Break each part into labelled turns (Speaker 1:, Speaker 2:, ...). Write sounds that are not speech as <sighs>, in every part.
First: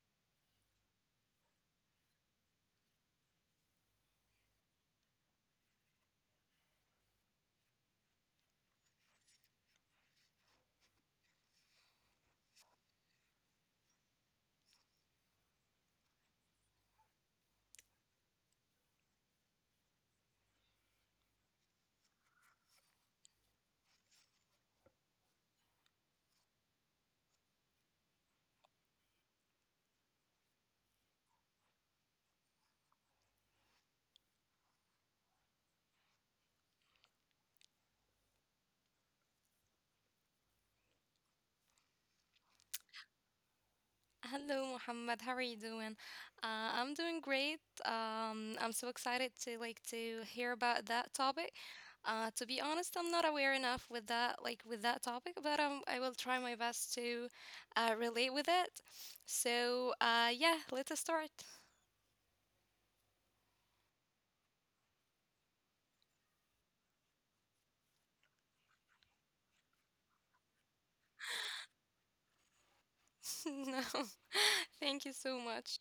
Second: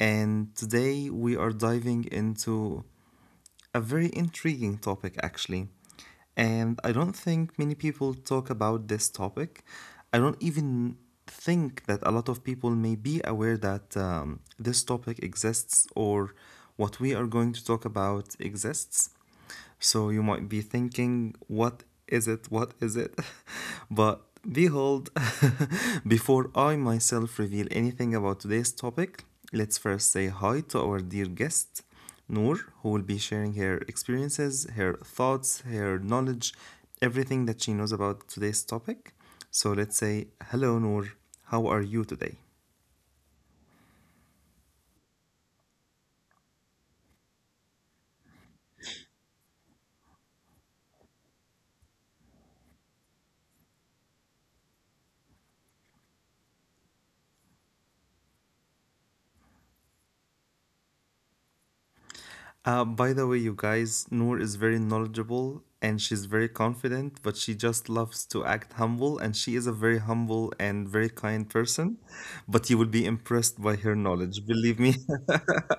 Speaker 1: and today we are diving into a very intriguing topic, actually. And I don't think many people talk about this topic. I don't even think that a lot of people may be aware that this topic exists, or what we are going to talk about exists. So you might be thinking, what is it? What is it? <laughs> But behold, <laughs> before I myself reveal anything about today's topic, let's first say hi to our dear guest, Noor, who will be sharing her experiences, her thoughts, her knowledge, everything that she knows about today's topic. So let's say, hello, Noor. How are you today?
Speaker 2: Hello, Mohammed. How are you doing? I'm doing great. I'm so excited to like to hear about that topic. To be honest, I'm not aware enough with that with that topic, but I will try my best to relate with it. So yeah, let us start.
Speaker 1: By the way, you guys, Noor is very knowledgeable and she's very confident, but she just loves to act humble. And she is a very humble and very kind person. But you will be impressed
Speaker 2: <laughs>
Speaker 1: by
Speaker 2: No,
Speaker 1: her knowledge. Believe
Speaker 2: <laughs>
Speaker 1: me.
Speaker 2: thank you so
Speaker 1: <laughs>
Speaker 2: much.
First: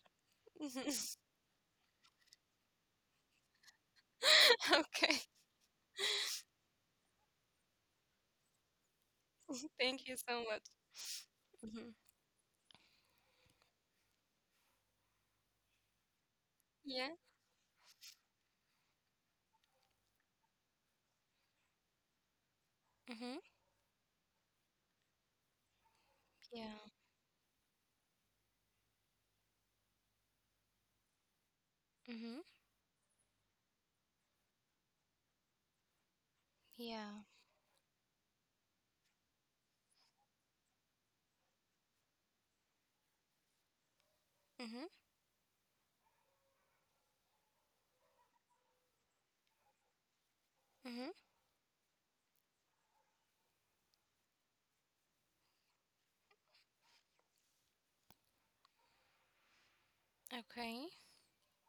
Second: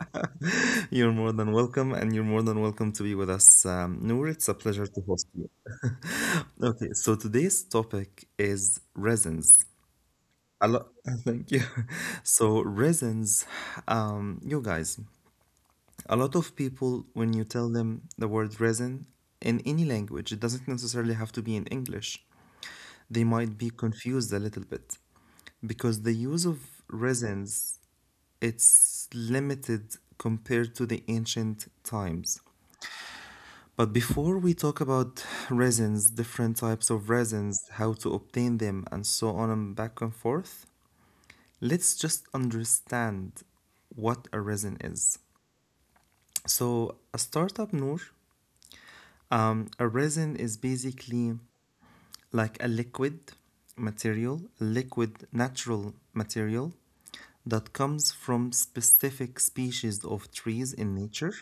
Speaker 1: You're
Speaker 2: <laughs>
Speaker 1: more than welcome, and you're more than welcome to be with us. Noor, it's a pleasure to
Speaker 2: Okay,
Speaker 1: host you. Okay, so today's topic is resins.
Speaker 2: <laughs> thank you so much.
Speaker 1: A lot, <laughs> thank you.
Speaker 2: Mhm.
Speaker 1: So, resins, you guys, a lot of people,
Speaker 2: Yeah.
Speaker 1: when you tell them the word resin in any language, it doesn't necessarily have to be in English, they
Speaker 2: Mhm.
Speaker 1: might be confused a little bit because the use of
Speaker 2: Yeah.
Speaker 1: resins, it's limited compared to the ancient
Speaker 2: Mhm.
Speaker 1: times. But before we talk about resins, different types of
Speaker 2: Yeah.
Speaker 1: resins, how to obtain them, and so on and back and forth, let's just understand what a
Speaker 2: Mhm.
Speaker 1: resin is. So, a startup, Noor, um, a resin is
Speaker 2: Mhm.
Speaker 1: basically like a liquid material, liquid natural material that comes from specific species of
Speaker 2: Okay.
Speaker 1: trees in nature.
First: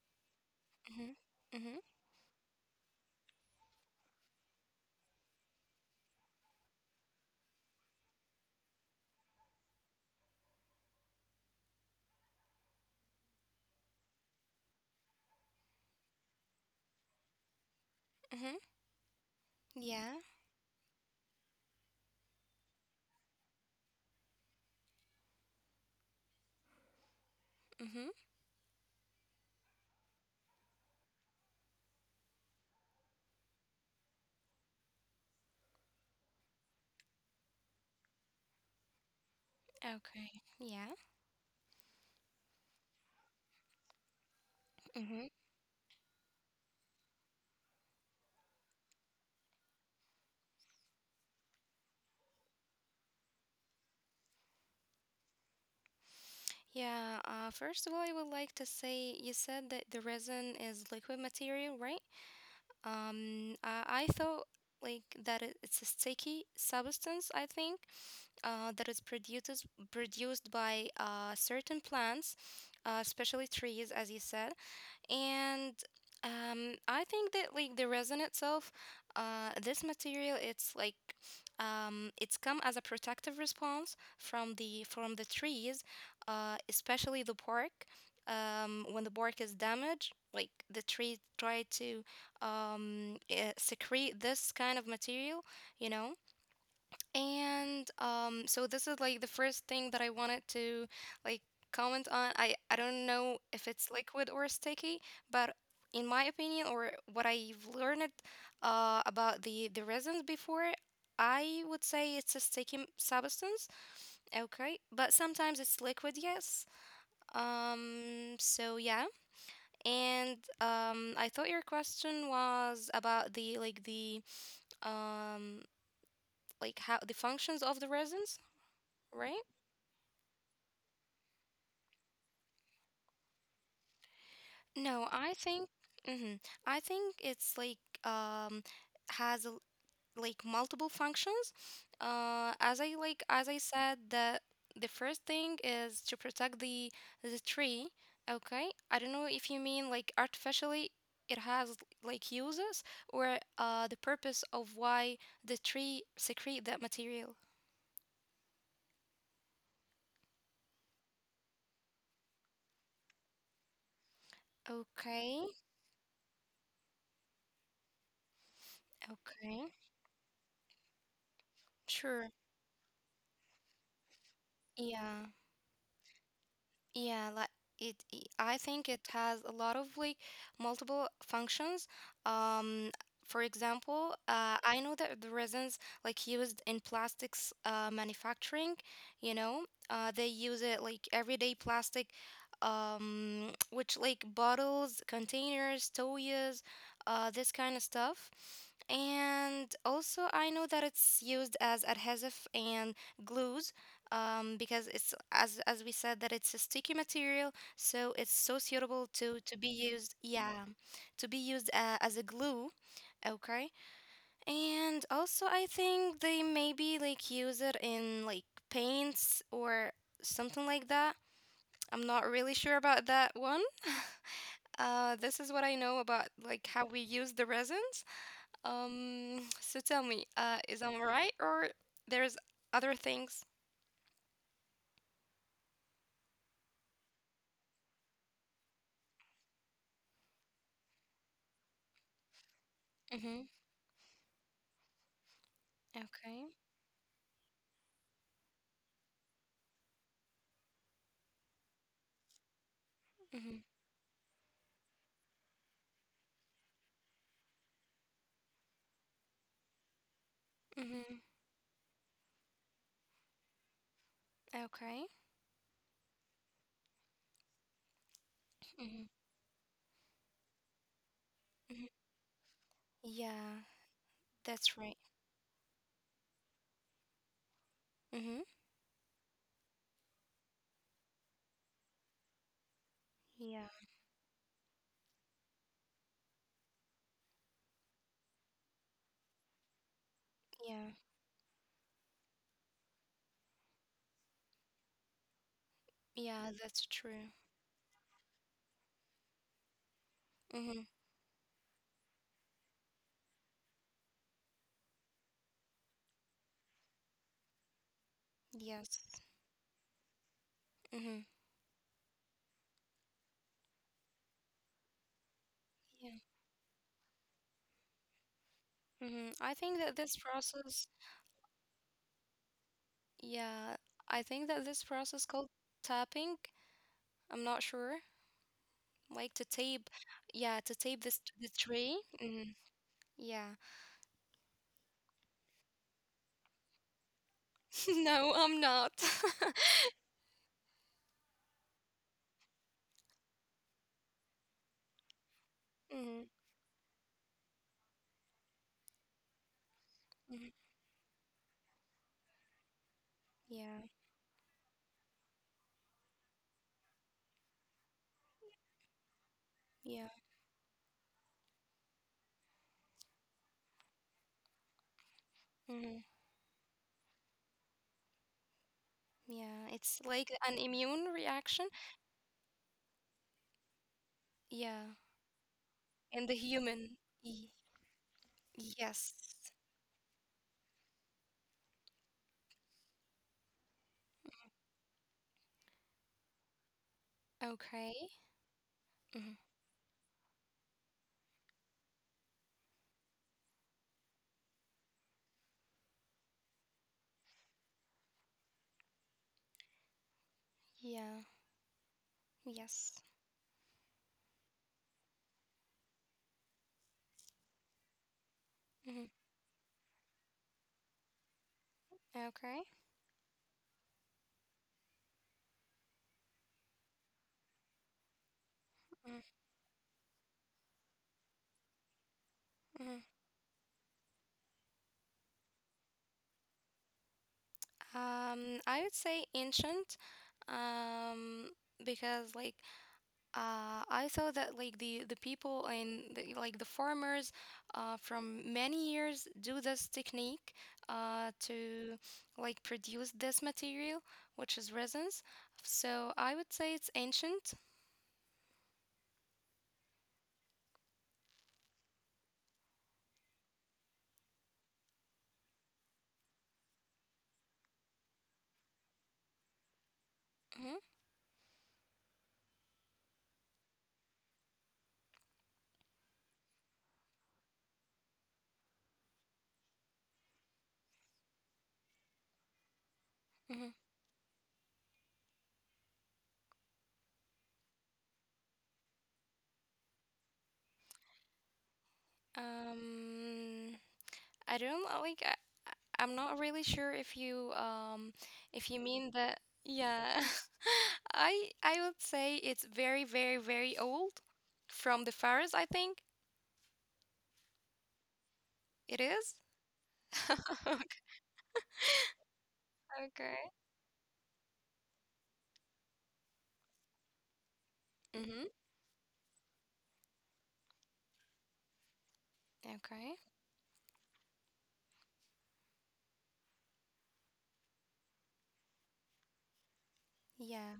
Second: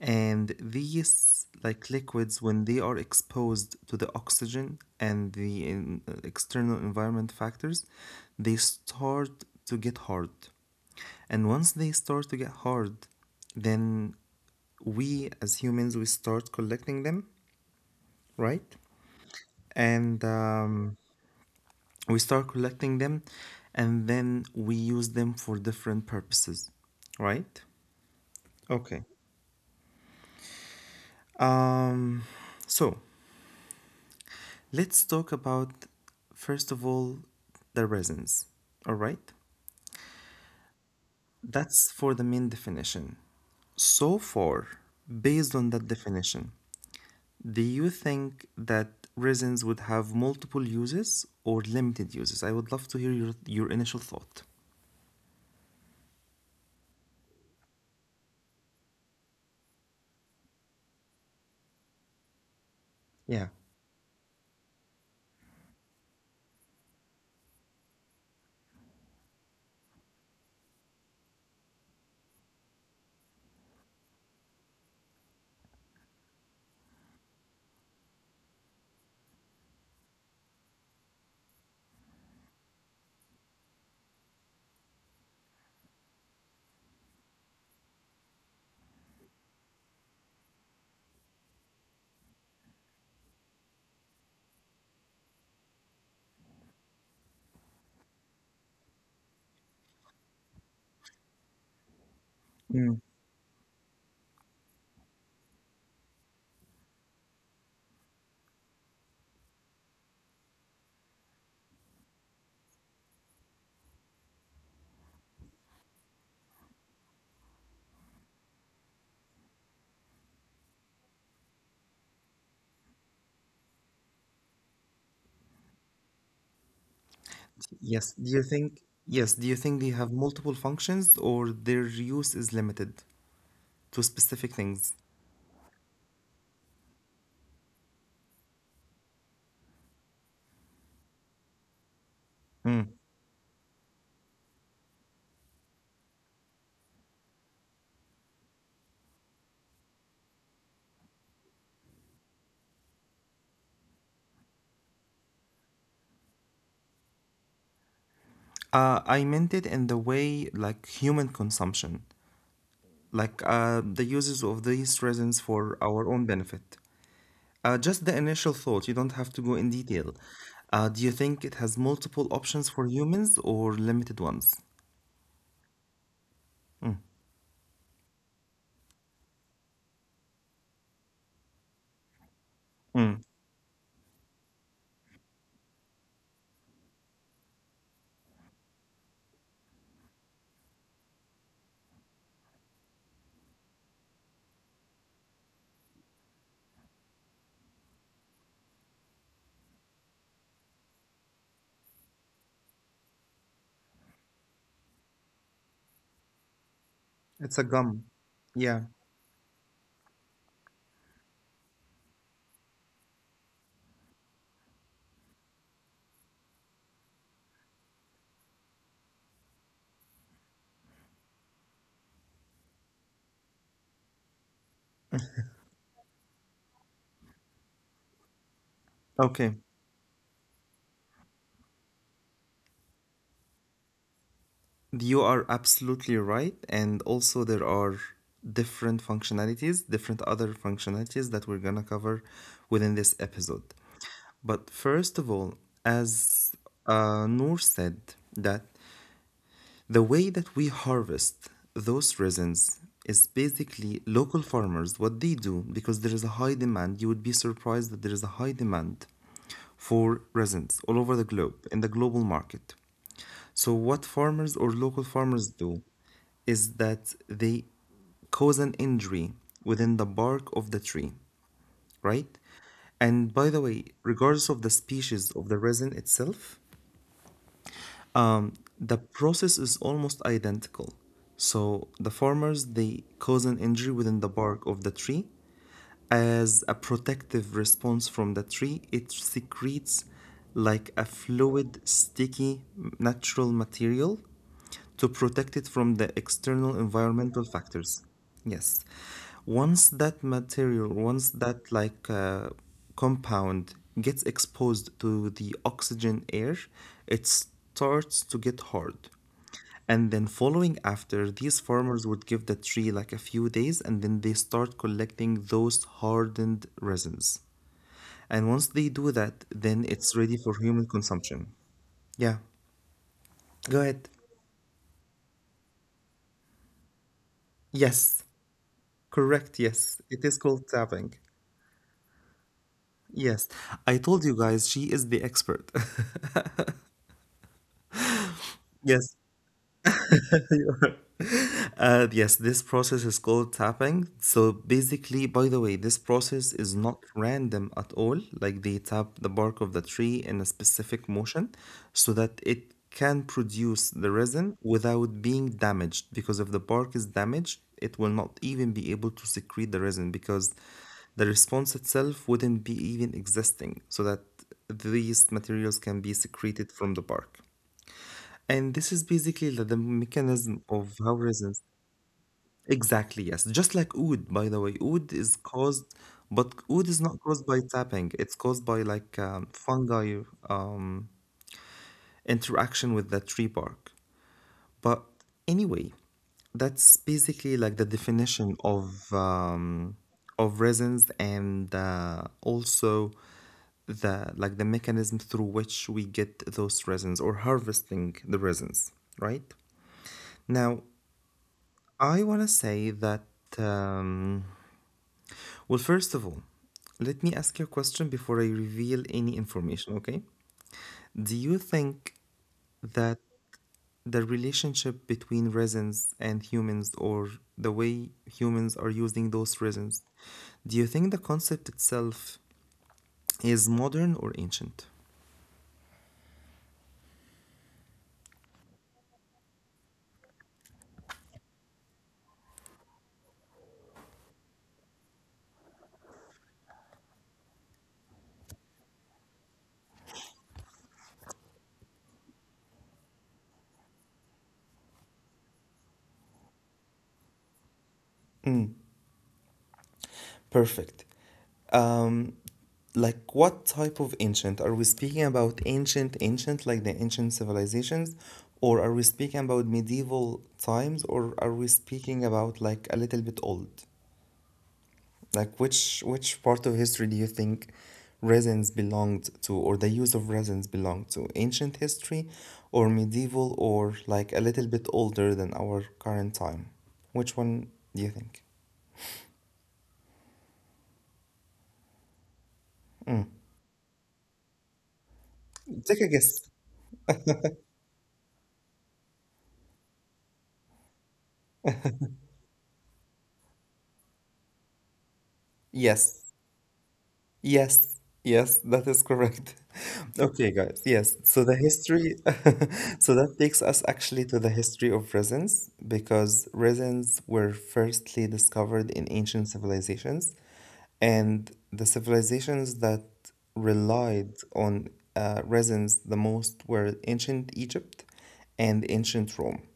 Speaker 1: And
Speaker 2: Mhm.
Speaker 1: these
Speaker 2: Mhm.
Speaker 1: like liquids, when they are exposed to the oxygen and the in, external environment factors, they start to get hard. And once they start to get hard, then we as humans we start collecting them,
Speaker 2: Mhm.
Speaker 1: right?
Speaker 2: Yeah.
Speaker 1: And we start collecting them and then we use them for different purposes, right?
Speaker 2: Mhm.
Speaker 1: Okay. Um, so let's talk about, first of all, the resins, all right?
Speaker 2: Okay. Yeah.
Speaker 1: That's for the main definition. So far,
Speaker 2: Mhm.
Speaker 1: based on that definition, do you think that resins would have multiple uses or limited uses? I would love to hear your initial thought.
Speaker 2: Yeah. First of all, I would like to say you said that the resin is liquid material, right? Um, uh,
Speaker 1: Yeah.
Speaker 2: I thought like that it's a sticky substance. I think that is produced by certain plants, especially trees, as you said. And I think that like the resin itself, this material, it's like it's come as a protective response from the trees, especially the bark. When the bark is damaged, like the tree try to secrete this kind of material, you know, and so this is like the first thing that I wanted to like comment on. I don't know if it's liquid or sticky, but in my opinion, or what I've learned about the resins before, I would say it's a sticky substance. Okay, but sometimes it's liquid, yes. So yeah, and I thought your question was about the like the um like how the functions of the resins,
Speaker 1: Yes.
Speaker 2: right?
Speaker 1: Yes, do you think they have multiple functions or their use is limited to
Speaker 2: No,
Speaker 1: specific things?
Speaker 2: mhm, I think it's like um has a, like multiple functions. As I
Speaker 1: Mm.
Speaker 2: said the first thing is to protect the tree. Okay, I don't know if you mean like artificially it has like uses or the purpose of why the tree secrete that material.
Speaker 1: I meant it in the way like human consumption, like the
Speaker 2: Okay,
Speaker 1: uses of these resins for our own benefit. Just the initial
Speaker 2: okay,
Speaker 1: thought, you don't have to go in detail. Do you think
Speaker 2: sure,
Speaker 1: it has multiple options for humans or limited
Speaker 2: yeah.
Speaker 1: ones?
Speaker 2: Yeah, like I think it has a lot of like multiple functions. Um, for example, I know that the resins like used in plastics manufacturing, they use it like everyday plastic, <tsk> which like bottles, containers, toys, this kind of stuff. And also, I know that it's used as adhesive and glues because it's as we said that it's a sticky material, so it's so
Speaker 1: It's a
Speaker 2: suitable
Speaker 1: gum.
Speaker 2: to be
Speaker 1: Yeah.
Speaker 2: used. Yeah, to be used as a glue. Okay, and also I think they maybe like use it in like paints or something like that. I'm not really sure about that one. <laughs> This is what I know about like how we use the resins. So tell me, is
Speaker 1: Okay.
Speaker 2: I'm right or there's other things?
Speaker 1: You are absolutely right. And also, there are different functionalities, different other functionalities that we're going to cover
Speaker 2: Mm-hmm.
Speaker 1: within this episode. But first of
Speaker 2: Okay.
Speaker 1: all, as Noor said, that the way that we harvest those resins is basically local farmers, what they do, because there is a high demand. You would be surprised that there is a high demand
Speaker 2: Mm-hmm.
Speaker 1: for resins all over the globe in the global market. So,
Speaker 2: Okay.
Speaker 1: what farmers or local farmers do is that they
Speaker 2: Mm-hmm.
Speaker 1: cause an injury within the bark
Speaker 2: Hmm.
Speaker 1: of the tree, right?
Speaker 2: Yeah,
Speaker 1: And by
Speaker 2: that's
Speaker 1: the
Speaker 2: right.
Speaker 1: way, regardless of the species of the resin itself,
Speaker 2: Mm-hmm.
Speaker 1: um, the process is almost identical. So, the
Speaker 2: Yeah,
Speaker 1: farmers they cause an injury within the bark of the tree, as a protective response from the tree, it
Speaker 2: yeah,
Speaker 1: secretes like a fluid, sticky, natural material to
Speaker 2: yeah,
Speaker 1: protect
Speaker 2: that's
Speaker 1: it from the
Speaker 2: true.
Speaker 1: external environmental factors. Yes.
Speaker 2: Mm-hmm.
Speaker 1: Once that material, once that like compound gets exposed to the oxygen air, it
Speaker 2: Yes.
Speaker 1: starts to get hard.
Speaker 2: Mm-hmm.
Speaker 1: And then following after, these farmers would give the tree like a few days and then they start
Speaker 2: Yeah.
Speaker 1: collecting those hardened resins.
Speaker 2: Mm-hmm.
Speaker 1: And
Speaker 2: I
Speaker 1: once
Speaker 2: think
Speaker 1: they
Speaker 2: that
Speaker 1: do
Speaker 2: this
Speaker 1: that, then
Speaker 2: process,
Speaker 1: it's ready for human consumption. Yeah,
Speaker 2: yeah, I think that
Speaker 1: go
Speaker 2: this
Speaker 1: ahead.
Speaker 2: process called tapping, I'm not sure,
Speaker 1: Yes,
Speaker 2: like to tape, yeah,
Speaker 1: correct.
Speaker 2: to tape
Speaker 1: Yes,
Speaker 2: this
Speaker 1: it is
Speaker 2: the
Speaker 1: called
Speaker 2: tree.
Speaker 1: tapping.
Speaker 2: Mm-hmm. Yeah.
Speaker 1: Yes, I told you guys she is the expert.
Speaker 2: <laughs> No, I'm not. <laughs>
Speaker 1: <laughs> Yes, <laughs> you are. Yes, this process is called tapping. So
Speaker 2: Mm-hmm.
Speaker 1: basically, by the way, this process is not random at all. Like they tap the
Speaker 2: Mm-hmm.
Speaker 1: bark of the tree in a specific motion so that
Speaker 2: Yeah,
Speaker 1: it can produce the resin without being damaged. Because if the bark is damaged, it will not even be
Speaker 2: yeah.
Speaker 1: able to secrete the resin because the response itself wouldn't be even existing so that
Speaker 2: Mm-hmm.
Speaker 1: these materials can be secreted from the bark.
Speaker 2: Yeah,
Speaker 1: And
Speaker 2: it's like
Speaker 1: this
Speaker 2: an
Speaker 1: is
Speaker 2: immune
Speaker 1: basically
Speaker 2: reaction.
Speaker 1: the mechanism of how resins.
Speaker 2: Yeah,
Speaker 1: Exactly, yes. Just like
Speaker 2: and the
Speaker 1: oud, by the way.
Speaker 2: human.
Speaker 1: Oud is
Speaker 2: Y-
Speaker 1: caused, but oud is
Speaker 2: yes.
Speaker 1: not caused by tapping. It's caused by like fungi, um, interaction with the tree bark. But
Speaker 2: Okay.
Speaker 1: anyway, that's
Speaker 2: Hmm.
Speaker 1: basically like the definition of resins, and also the like the mechanism through which we get those resins or harvesting the resins,
Speaker 2: Yeah.
Speaker 1: right? Now,
Speaker 2: Yes.
Speaker 1: I want to say that. Um, Well, first of all, let me
Speaker 2: Hmm.
Speaker 1: ask you a question before I reveal any information, okay?
Speaker 2: Okay.
Speaker 1: Do you think that the relationship between resins and humans, or the way humans are using those resins, do you think the concept
Speaker 2: Mm-hmm.
Speaker 1: itself is modern or ancient?
Speaker 2: I would say ancient, um, because like I saw that like the people and the, like the farmers, from many years do this technique, to like produce this material, which is resins. So I would say it's ancient.
Speaker 1: Perfect. Um, like what type of ancient? Are we speaking about ancient, ancient, like the ancient civilizations? Or are we speaking about medieval
Speaker 2: Hmm.
Speaker 1: times? Or are we speaking about like a little bit old? Like which part of history do you think resins belonged to, or the use of resins belonged to? Ancient history or
Speaker 2: Hmm.
Speaker 1: medieval or like a little bit older than our current time? Which one do you think?
Speaker 2: Um, I don't know, like am not
Speaker 1: Take
Speaker 2: really
Speaker 1: a guess.
Speaker 2: sure if you mean that, yeah. <laughs> I would say it's very, very, very old from the Faroes, I think
Speaker 1: Yes. Yes,
Speaker 2: it
Speaker 1: yes,
Speaker 2: is.
Speaker 1: that is correct.
Speaker 2: <laughs>
Speaker 1: <laughs>
Speaker 2: Okay.
Speaker 1: Okay, guys, yes. So the history,
Speaker 2: Okay.
Speaker 1: <laughs> so that takes us actually to the history of resins because resins were
Speaker 2: Mhm.
Speaker 1: firstly discovered in ancient civilizations, and the
Speaker 2: Okay.
Speaker 1: civilizations that relied on resins the most were ancient Egypt and ancient Rome.
Speaker 2: Yeah.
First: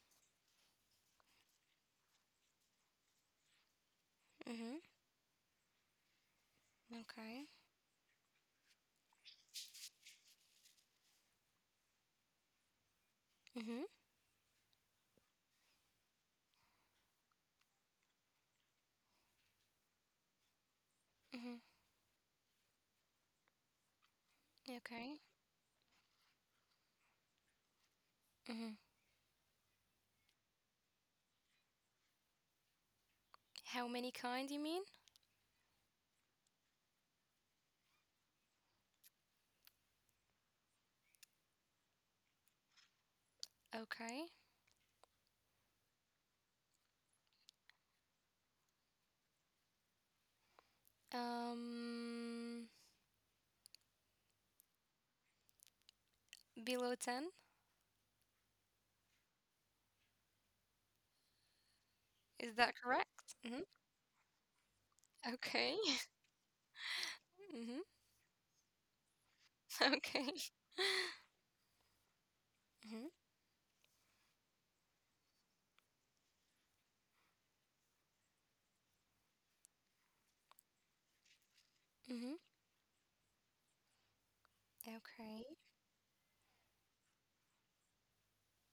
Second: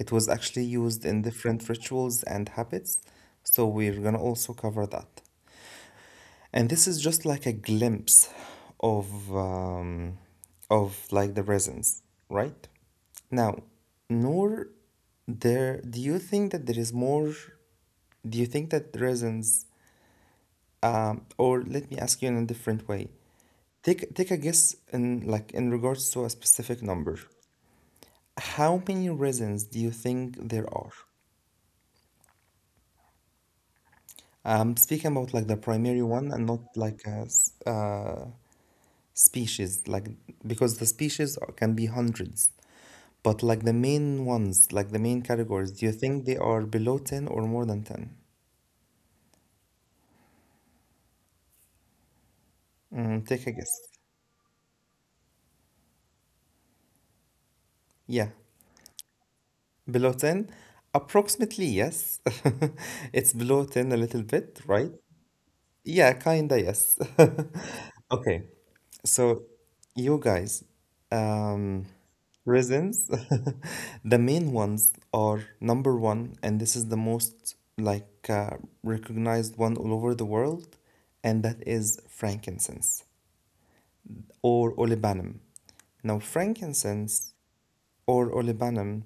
Speaker 1: It was actually used in different rituals and habits, so we're gonna also
Speaker 2: Mhm.
Speaker 1: cover that. And this is
Speaker 2: Okay.
Speaker 1: just like a glimpse of um, of like the resins, right?
Speaker 2: Mhm.
Speaker 1: Now, nor there do you think that there is more do you think that resins
Speaker 2: Mhm.
Speaker 1: or let me ask you in a different way.
Speaker 2: Okay.
Speaker 1: Take a guess in like in regards to a specific number.
Speaker 2: Mhm.
Speaker 1: How many resins do you think there are?
Speaker 2: How many kind you mean?
Speaker 1: I'm speaking about like the primary one and not like a species like because the species are- can be hundreds,
Speaker 2: Okay.
Speaker 1: but like the main ones like the main categories, do you think they are below 10 or more than 10?
Speaker 2: Um
Speaker 1: Take a guess.
Speaker 2: Below 10,
Speaker 1: Yeah, below 10 approximately.
Speaker 2: is that
Speaker 1: Yes.
Speaker 2: correct? Mhm.
Speaker 1: <laughs> It's below 10 a little bit, right?
Speaker 2: Okay. <laughs>
Speaker 1: Yeah, kinda, yes.
Speaker 2: Mhm.
Speaker 1: <laughs> Okay, so
Speaker 2: Okay.
Speaker 1: you guys,
Speaker 2: <laughs>
Speaker 1: um,
Speaker 2: Mhm.
Speaker 1: resins, <laughs> the main ones are number one, and this is the most like recognized one all over the world, and that is
Speaker 2: Mhm.
Speaker 1: frankincense or olibanum.
Speaker 2: Okay.
Speaker 1: Now, frankincense or olibanum,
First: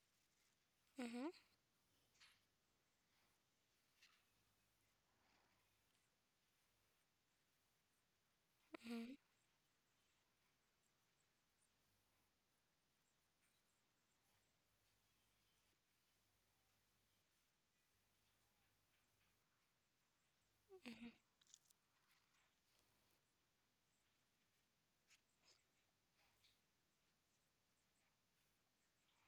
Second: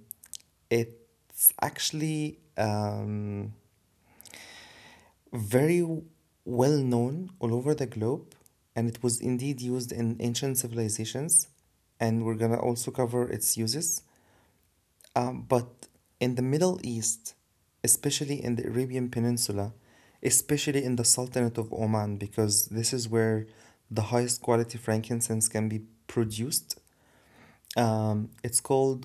Speaker 2: Mhm.
Speaker 1: it's actually very well known all over the globe, and it was
Speaker 2: Mhm.
Speaker 1: indeed used in ancient civilizations. And we're gonna also cover its uses. But in the Middle East, especially in the Arabian Peninsula, especially in the
Speaker 2: Mhm.
Speaker 1: Sultanate of Oman, because this is where the highest quality frankincense can be produced, it's called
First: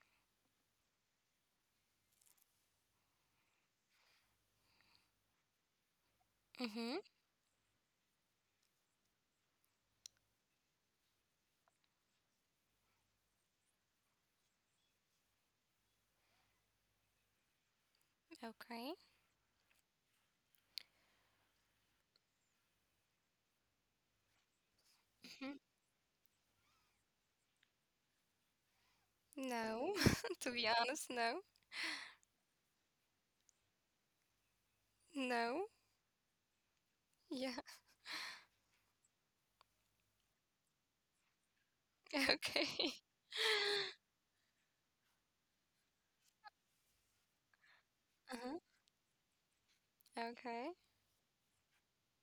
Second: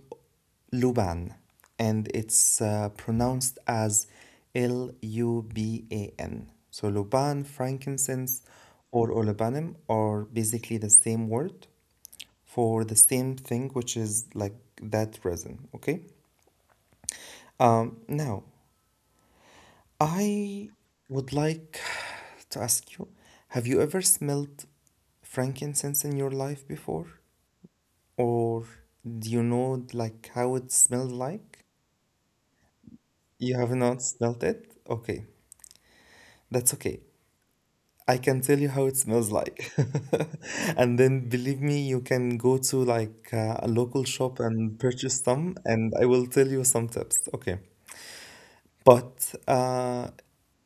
Speaker 1: Luban, and it's pronounced as Luban.
Speaker 2: Mhm.
Speaker 1: So, Luban, frankincense, or olibanum are basically the same word for the same thing, which is like that resin. Okay.
Speaker 2: Okay.
Speaker 1: Now, I would like to ask you, have you ever smelled
Speaker 2: Mhm.
Speaker 1: frankincense in your life before? Or
Speaker 2: No.
Speaker 1: do
Speaker 2: <laughs>
Speaker 1: you
Speaker 2: To be
Speaker 1: know
Speaker 2: honest,
Speaker 1: like
Speaker 2: no.
Speaker 1: how it smells like? You have not smelled
Speaker 2: No.
Speaker 1: it? Okay,
Speaker 2: Yeah. <laughs>
Speaker 1: that's okay. I can tell you how it smells like. <laughs> And then
Speaker 2: Okay. <laughs>
Speaker 1: believe me, you can go to like a local shop and purchase some, and I will tell you
Speaker 2: Uh-huh.
Speaker 1: some tips. Okay.
Speaker 2: Okay.
Speaker 1: But uh,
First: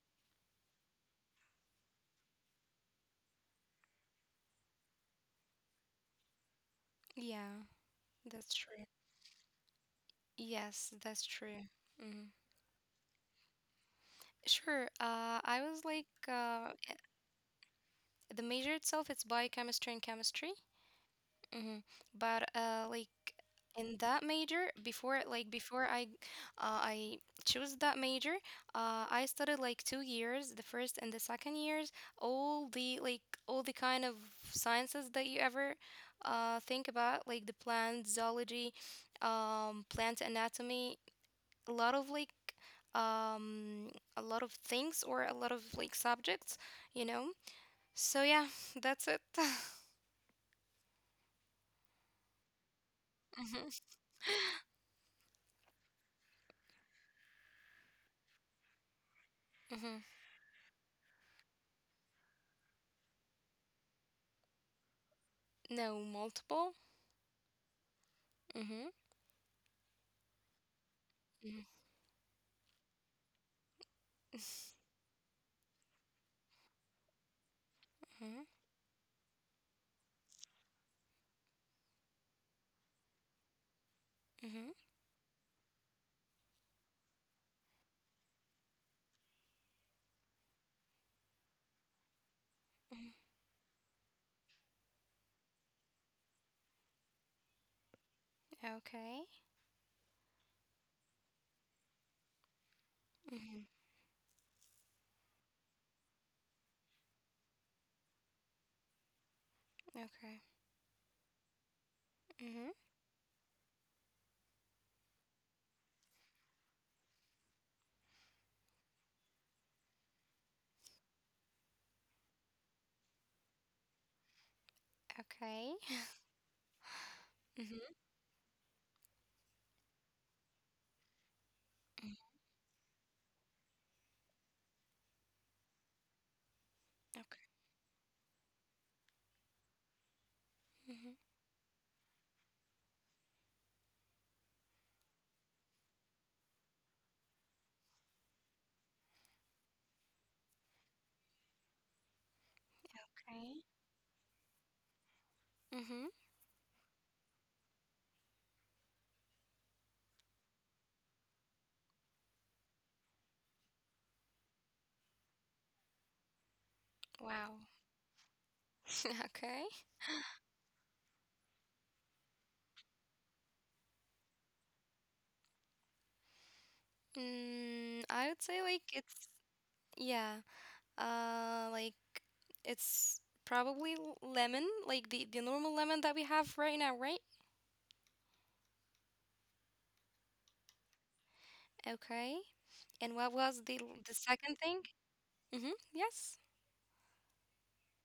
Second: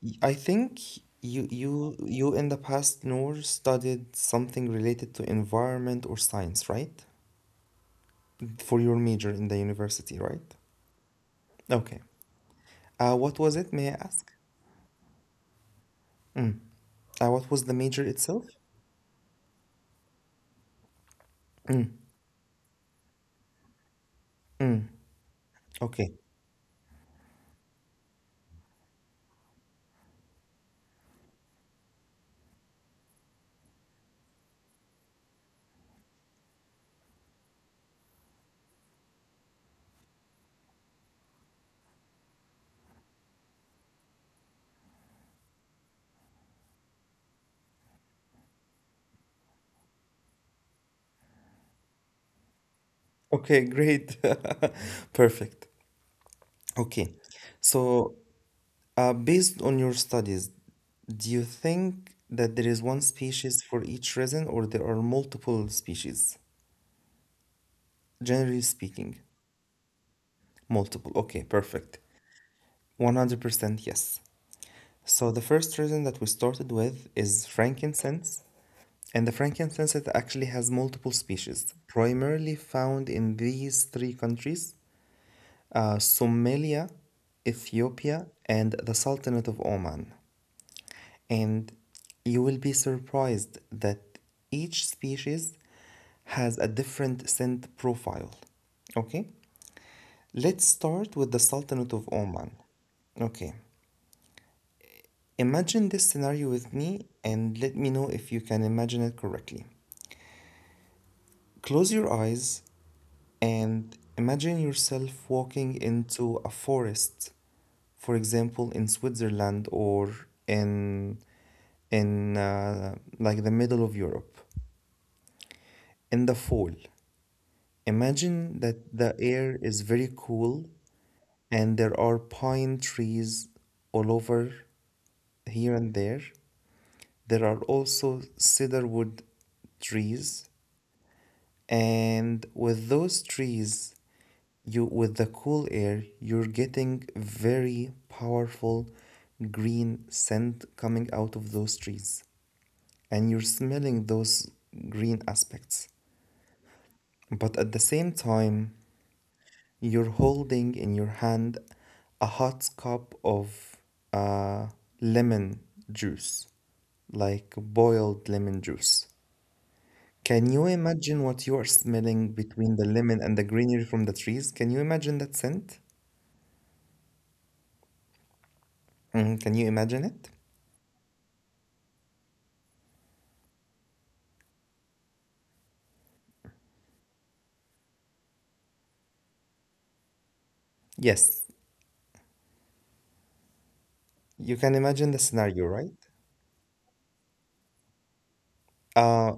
Speaker 1: y- I think you in the past, Noor, studied something related to environment or science, right?
Speaker 2: Yeah,
Speaker 1: For your
Speaker 2: that's
Speaker 1: major in
Speaker 2: true.
Speaker 1: the university, right?
Speaker 2: Yes, that's
Speaker 1: Okay.
Speaker 2: true. Mhm.
Speaker 1: What was it, may I ask?
Speaker 2: Sure. I was like,
Speaker 1: What was the major itself?
Speaker 2: the major itself, it's biochemistry and chemistry. Mm-hmm. But like in that major,
Speaker 1: Okay.
Speaker 2: before I chose that major, I studied like 2 years, the first and the second years, all the kind of sciences that you ever think about, like the plant zoology, plant anatomy, a lot of like um, a lot of things or a lot of like subjects, you know. So yeah, <laughs> that's it. <laughs>
Speaker 1: Okay, great. <laughs>
Speaker 2: Hmm.
Speaker 1: Perfect. Okay. So, based on your studies, do you
Speaker 2: Hmm.
Speaker 1: think that there is one species for each resin or there are multiple species?
Speaker 2: No, multiple.
Speaker 1: Generally speaking,
Speaker 2: Mhm.
Speaker 1: multiple. Okay, perfect.
Speaker 2: Mhm.
Speaker 1: 100% yes. So, the first
Speaker 2: Mhm.
Speaker 1: resin that we started with is frankincense, and the frankincense, it actually has multiple species, primarily found in these 3 countries:
Speaker 2: Mhm.
Speaker 1: Somalia, Ethiopia, and the Sultanate of Oman. And you will be surprised that
Speaker 2: Mhm.
Speaker 1: each species has a different scent profile. Okay? Let's
Speaker 2: Okay.
Speaker 1: start with the Sultanate of Oman. Okay.
Speaker 2: Mhm.
Speaker 1: Imagine this scenario with me and let me know if you can imagine it correctly.
Speaker 2: Okay.
Speaker 1: Close your eyes, and
Speaker 2: Mhm.
Speaker 1: imagine yourself walking into a forest, for example, in Switzerland or in like the middle of Europe in the fall.
Speaker 2: Okay.
Speaker 1: Imagine
Speaker 2: <sighs>
Speaker 1: that the
Speaker 2: Mhm.
Speaker 1: air is very cool and there are pine
Speaker 2: Mhm.
Speaker 1: trees all over, here and there. There are also
Speaker 2: Okay.
Speaker 1: cedarwood trees,
Speaker 2: Mhm.
Speaker 1: and with those trees, you with the cool air you're getting very powerful green scent coming out of those trees, and you're smelling those
Speaker 2: Okay.
Speaker 1: green aspects.
Speaker 2: Mhm.
Speaker 1: But at the same time, you're holding in your hand a hot cup of uh, lemon juice, like boiled
Speaker 2: Wow.
Speaker 1: lemon juice.
Speaker 2: <laughs>
Speaker 1: Can you
Speaker 2: Okay.
Speaker 1: imagine what you are smelling between the lemon and the greenery from the trees? Can you imagine that scent?
Speaker 2: Mm, I would
Speaker 1: Mm, can
Speaker 2: say
Speaker 1: you
Speaker 2: like
Speaker 1: imagine
Speaker 2: it's
Speaker 1: it?
Speaker 2: yeah. Like it's probably lemon, like the normal lemon that we have right now, right?
Speaker 1: Yes,
Speaker 2: Okay. And what
Speaker 1: you
Speaker 2: was
Speaker 1: can
Speaker 2: the
Speaker 1: imagine
Speaker 2: the
Speaker 1: the
Speaker 2: second
Speaker 1: scenario,
Speaker 2: thing?
Speaker 1: right?
Speaker 2: Mhm. Yes.
Speaker 1: Uh,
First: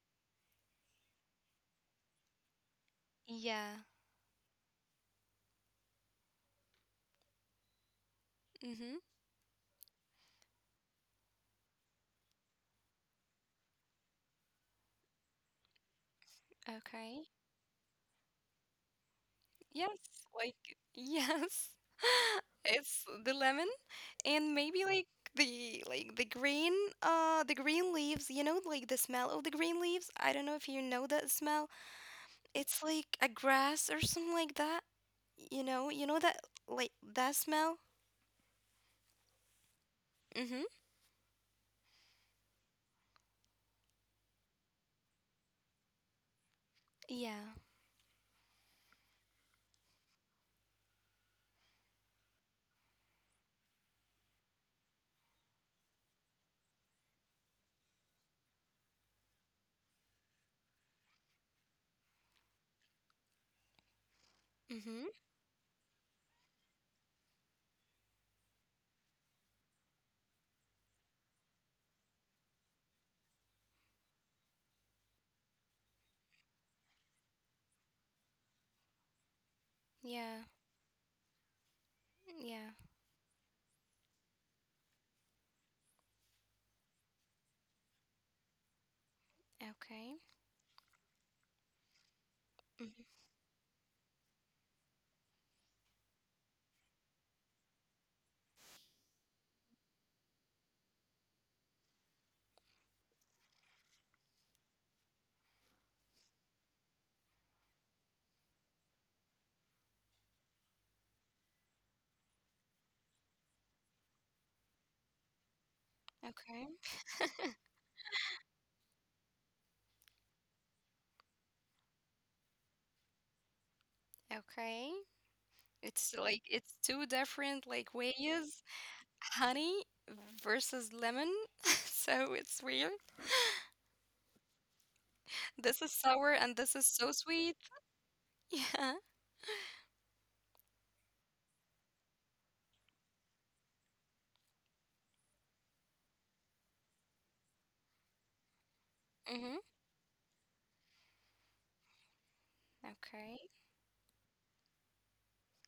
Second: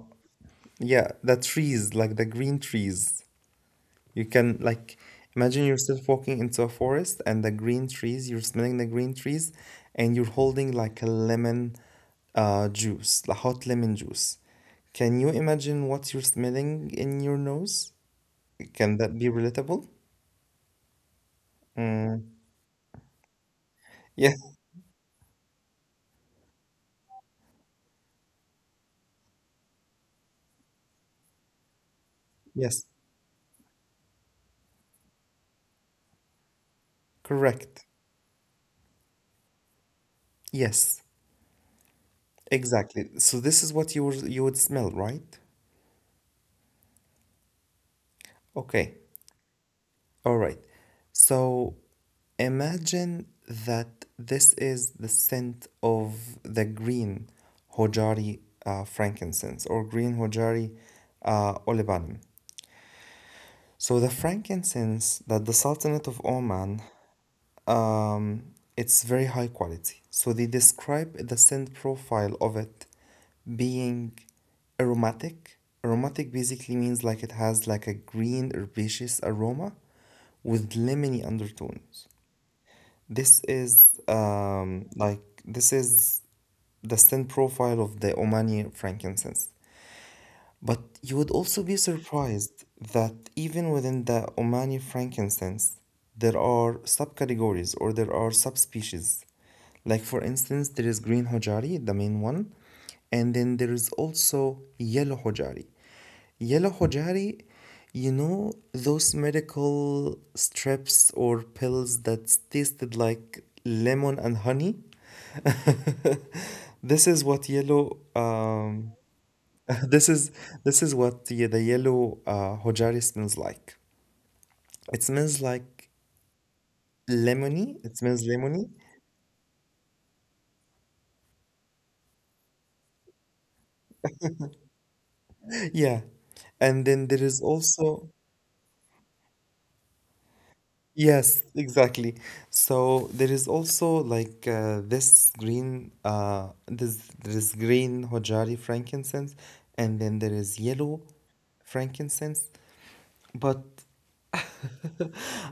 Speaker 1: yeah, the trees, like the green trees.
Speaker 2: Yeah.
Speaker 1: You can like imagine yourself walking into a forest and the green trees, you're smelling the green
Speaker 2: Mhm.
Speaker 1: trees and you're holding like a lemon juice, the hot lemon juice. Can you imagine what you're smelling in your
Speaker 2: Okay.
Speaker 1: nose? Can that be relatable?
Speaker 2: Yes, like yes.
Speaker 1: Mm.
Speaker 2: <laughs> It's the lemon
Speaker 1: Yeah,
Speaker 2: and maybe like the green the green leaves, you know, like the smell of the green leaves. I don't know if you know that smell.
Speaker 1: yes,
Speaker 2: It's like a grass or something like that. You know that like that
Speaker 1: correct.
Speaker 2: smell? Mm-hmm.
Speaker 1: Yes, exactly. So this is what you would smell, right?
Speaker 2: Yeah.
Speaker 1: Okay. All right. So imagine that this is the scent of the green Hojari frankincense, or green Hojari olibanum. So the frankincense
Speaker 2: Mm-hmm.
Speaker 1: that the Sultanate of Oman, um, it's very high quality. So they describe the scent profile of it being aromatic. Aromatic basically means like it has like a green herbaceous aroma with
Speaker 2: Yeah.
Speaker 1: lemony undertones.
Speaker 2: Yeah.
Speaker 1: This is the scent profile of the Omani frankincense. But
Speaker 2: Okay.
Speaker 1: you would also be surprised that even
Speaker 2: Mm-hmm.
Speaker 1: within the Omani frankincense, there are subcategories, or there are subspecies. Like, for instance, there is green hojari, the main one, and then there is also yellow hojari. Yellow hojari, you know those medical strips or pills that tasted like lemon and honey? <laughs> This is
Speaker 2: Okay.
Speaker 1: what yellow <laughs> This is this is what the yellow hojari smells like. It smells
Speaker 2: Okay.
Speaker 1: like
Speaker 2: It's two
Speaker 1: lemony. It
Speaker 2: different
Speaker 1: smells
Speaker 2: like
Speaker 1: lemony.
Speaker 2: ways. Honey versus lemon. <laughs> So it's weird.
Speaker 1: Yeah.
Speaker 2: This is sour
Speaker 1: And
Speaker 2: and
Speaker 1: then
Speaker 2: this is
Speaker 1: there is
Speaker 2: so sweet.
Speaker 1: also
Speaker 2: <laughs> Yeah.
Speaker 1: yes, exactly. So there is also like this green hojari frankincense,
Speaker 2: Mm-hmm.
Speaker 1: and then there is yellow frankincense.
Speaker 2: Okay.
Speaker 1: But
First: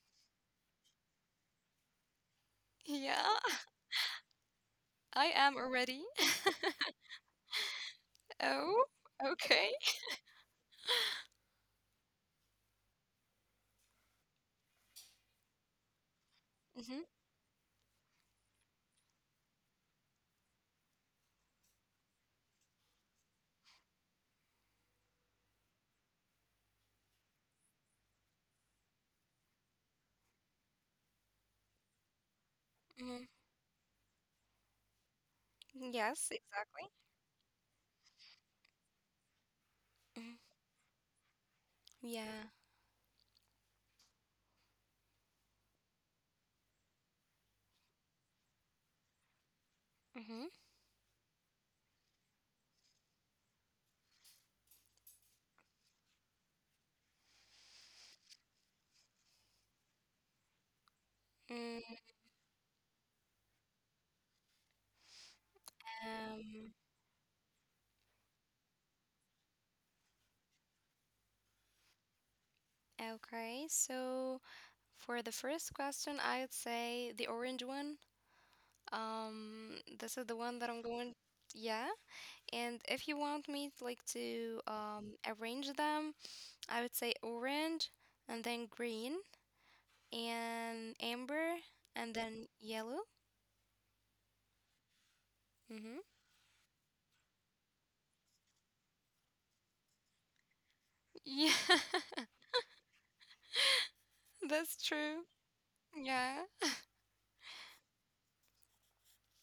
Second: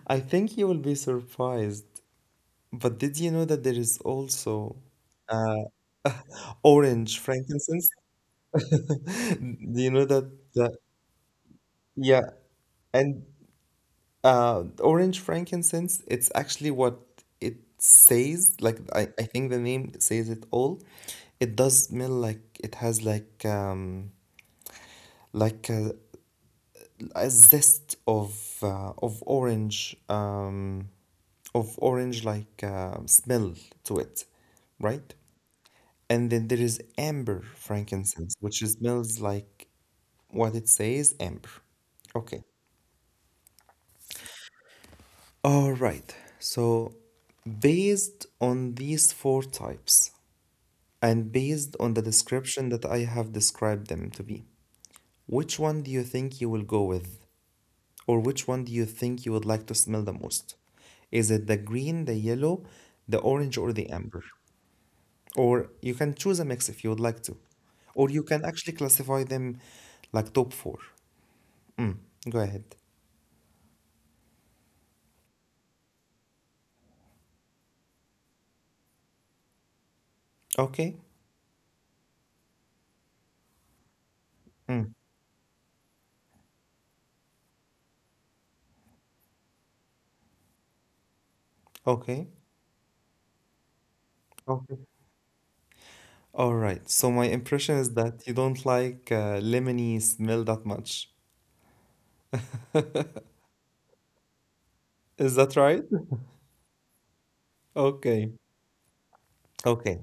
Speaker 1: I think you will be surprised. But did you know
Speaker 2: Yeah.
Speaker 1: that there is also
Speaker 2: <laughs> I
Speaker 1: uh,
Speaker 2: am already. <laughs>
Speaker 1: orange frankincense?
Speaker 2: Oh,
Speaker 1: <laughs> Do you know
Speaker 2: okay.
Speaker 1: that, that yeah, and orange frankincense, it's actually what
Speaker 2: Mm-hmm.
Speaker 1: it says. Like I think the name says it all. It does smell like it has like a, a zest of orange, of orange like smell
Speaker 2: Hmm.
Speaker 1: to it, right? And then there
Speaker 2: Yes,
Speaker 1: is
Speaker 2: exactly.
Speaker 1: amber frankincense, which smells like what it
Speaker 2: Mhm.
Speaker 1: says, amber. Okay.
Speaker 2: Yeah.
Speaker 1: All right. So, based on these four types,
Speaker 2: Mm-hmm.
Speaker 1: and based on the description that I have described them to be, which one do you think you will go with? Or which one do you think you would like to smell the most? Is it the green, the yellow, the orange, or the amber? Or you can choose a mix if you would
Speaker 2: Um,
Speaker 1: like to. Or you can actually classify them like top four. Mm, go ahead.
Speaker 2: okay. So for the first question, I would say the orange one. This is the one
Speaker 1: Okay.
Speaker 2: that I'm going. Yeah. And if you want me like to
Speaker 1: Mm,
Speaker 2: arrange them, I would say orange and then green and amber
Speaker 1: okay.
Speaker 2: and then yellow.
Speaker 1: Okay.
Speaker 2: Mm-hmm.
Speaker 1: All right. So my impression is that you don't like lemony smell that much.
Speaker 2: Yeah, <laughs>
Speaker 1: Is
Speaker 2: that's
Speaker 1: that
Speaker 2: true.
Speaker 1: right? <laughs>
Speaker 2: Yeah.
Speaker 1: Okay. Okay.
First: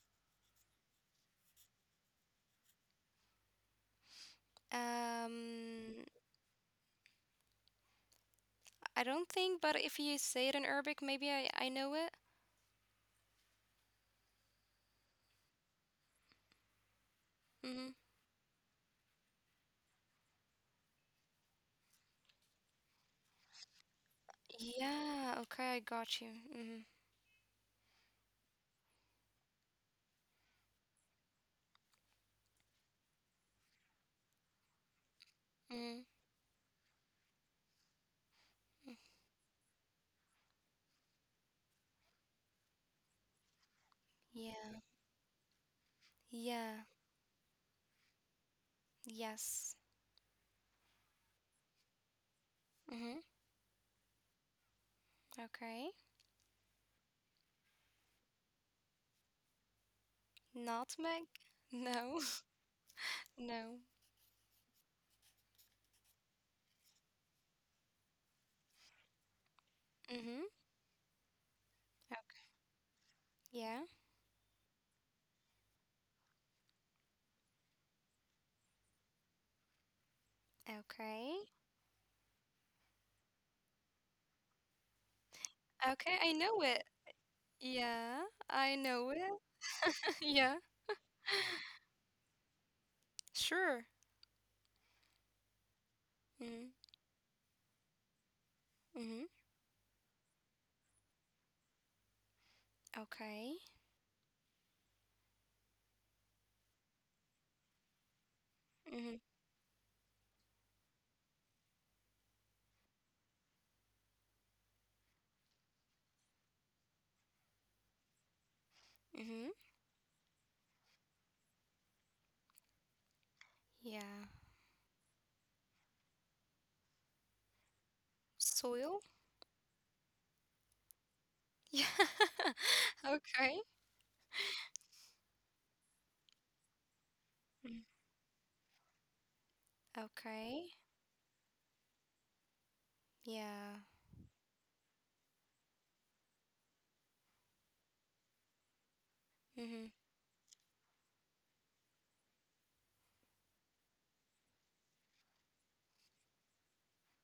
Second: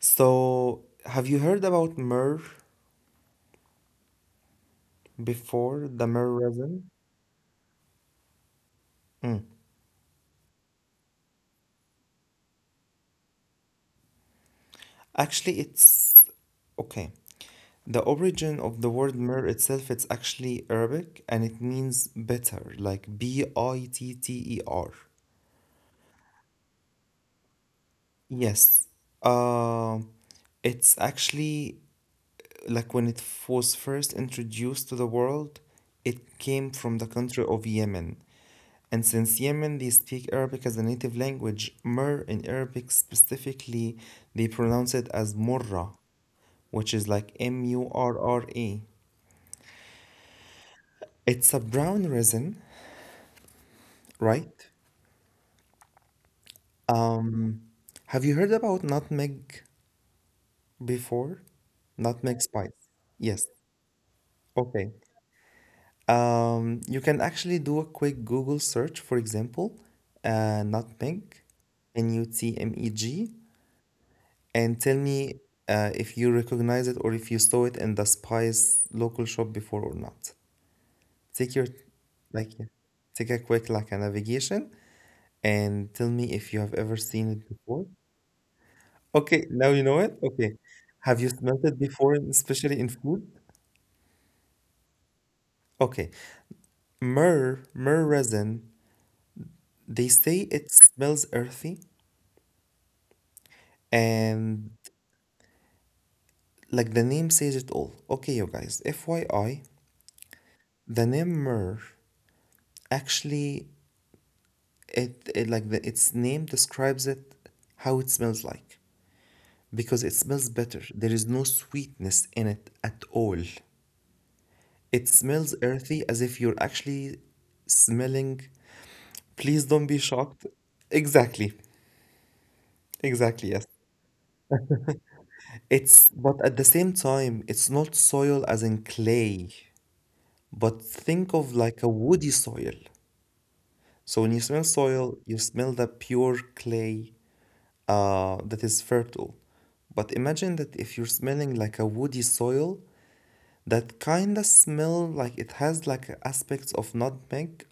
Speaker 1: So have you heard about myrrh before,
Speaker 2: Um,
Speaker 1: the myrrh resin?
Speaker 2: I don't think, but if you say it in Arabic, maybe I know it.
Speaker 1: Actually, it's okay. The
Speaker 2: Mm-hmm.
Speaker 1: origin of the word myrrh itself, it's actually Arabic, and it means bitter, like bitter.
Speaker 2: Yeah, okay, I got you. Mm-hmm.
Speaker 1: Yes. Um, it's actually like when it was first introduced to the world, it
Speaker 2: Mm-hmm.
Speaker 1: came from the country of Yemen. And since Yemen, they speak Arabic as a native language, myrrh in Arabic specifically, they pronounce it
Speaker 2: Yeah.
Speaker 1: as murra, which is
Speaker 2: Yeah.
Speaker 1: like MURRA.
Speaker 2: Yes.
Speaker 1: It's a brown resin,
Speaker 2: Mm-hmm.
Speaker 1: right?
Speaker 2: Okay.
Speaker 1: Um, have you heard about nutmeg before?
Speaker 2: Nutmeg?
Speaker 1: Nutmeg
Speaker 2: No.
Speaker 1: spice.
Speaker 2: <laughs>
Speaker 1: Yes.
Speaker 2: No.
Speaker 1: Okay. You can actually do a quick Google search, for example,
Speaker 2: Mm-hmm.
Speaker 1: nutmeg,
Speaker 2: Okay.
Speaker 1: nutmeg,
Speaker 2: Yeah.
Speaker 1: and tell me if you recognize it or if you saw it in the spice local shop before or not. Take your
Speaker 2: Okay.
Speaker 1: like yeah, take a quick like a navigation and tell me if you have
Speaker 2: Okay, I
Speaker 1: ever
Speaker 2: know
Speaker 1: seen
Speaker 2: it.
Speaker 1: it before.
Speaker 2: Yeah, I
Speaker 1: Okay, now
Speaker 2: know
Speaker 1: you
Speaker 2: it.
Speaker 1: know it. Okay.
Speaker 2: <laughs>
Speaker 1: Have
Speaker 2: Yeah.
Speaker 1: you smelled it before, especially in food?
Speaker 2: Sure.
Speaker 1: Okay.
Speaker 2: Mm,
Speaker 1: Myrrh, myrrh resin,
Speaker 2: mhm.
Speaker 1: they say it smells earthy.
Speaker 2: Okay.
Speaker 1: And like the name says it all. Okay, you guys, FYI,
Speaker 2: Mhm.
Speaker 1: the name myrrh actually it like the, its name describes it, how it smells like, because
Speaker 2: Mhm.
Speaker 1: it smells better. There is no sweetness in it at all.
Speaker 2: Yeah.
Speaker 1: It smells earthy, as if you're actually smelling.
Speaker 2: Soil?
Speaker 1: Please don't be shocked. Exactly.
Speaker 2: <laughs> Yeah.
Speaker 1: Exactly, yes.
Speaker 2: Okay.
Speaker 1: It's but at the same time, it's not
Speaker 2: Mm.
Speaker 1: soil as in clay, but think
Speaker 2: Okay.
Speaker 1: of like a woody soil. So when you
Speaker 2: Yeah.
Speaker 1: smell soil, you smell the pure clay that is fertile. But
Speaker 2: Mhm.
Speaker 1: imagine that if you're smelling like a woody soil, that kinda smell like it has like aspects of nutmeg,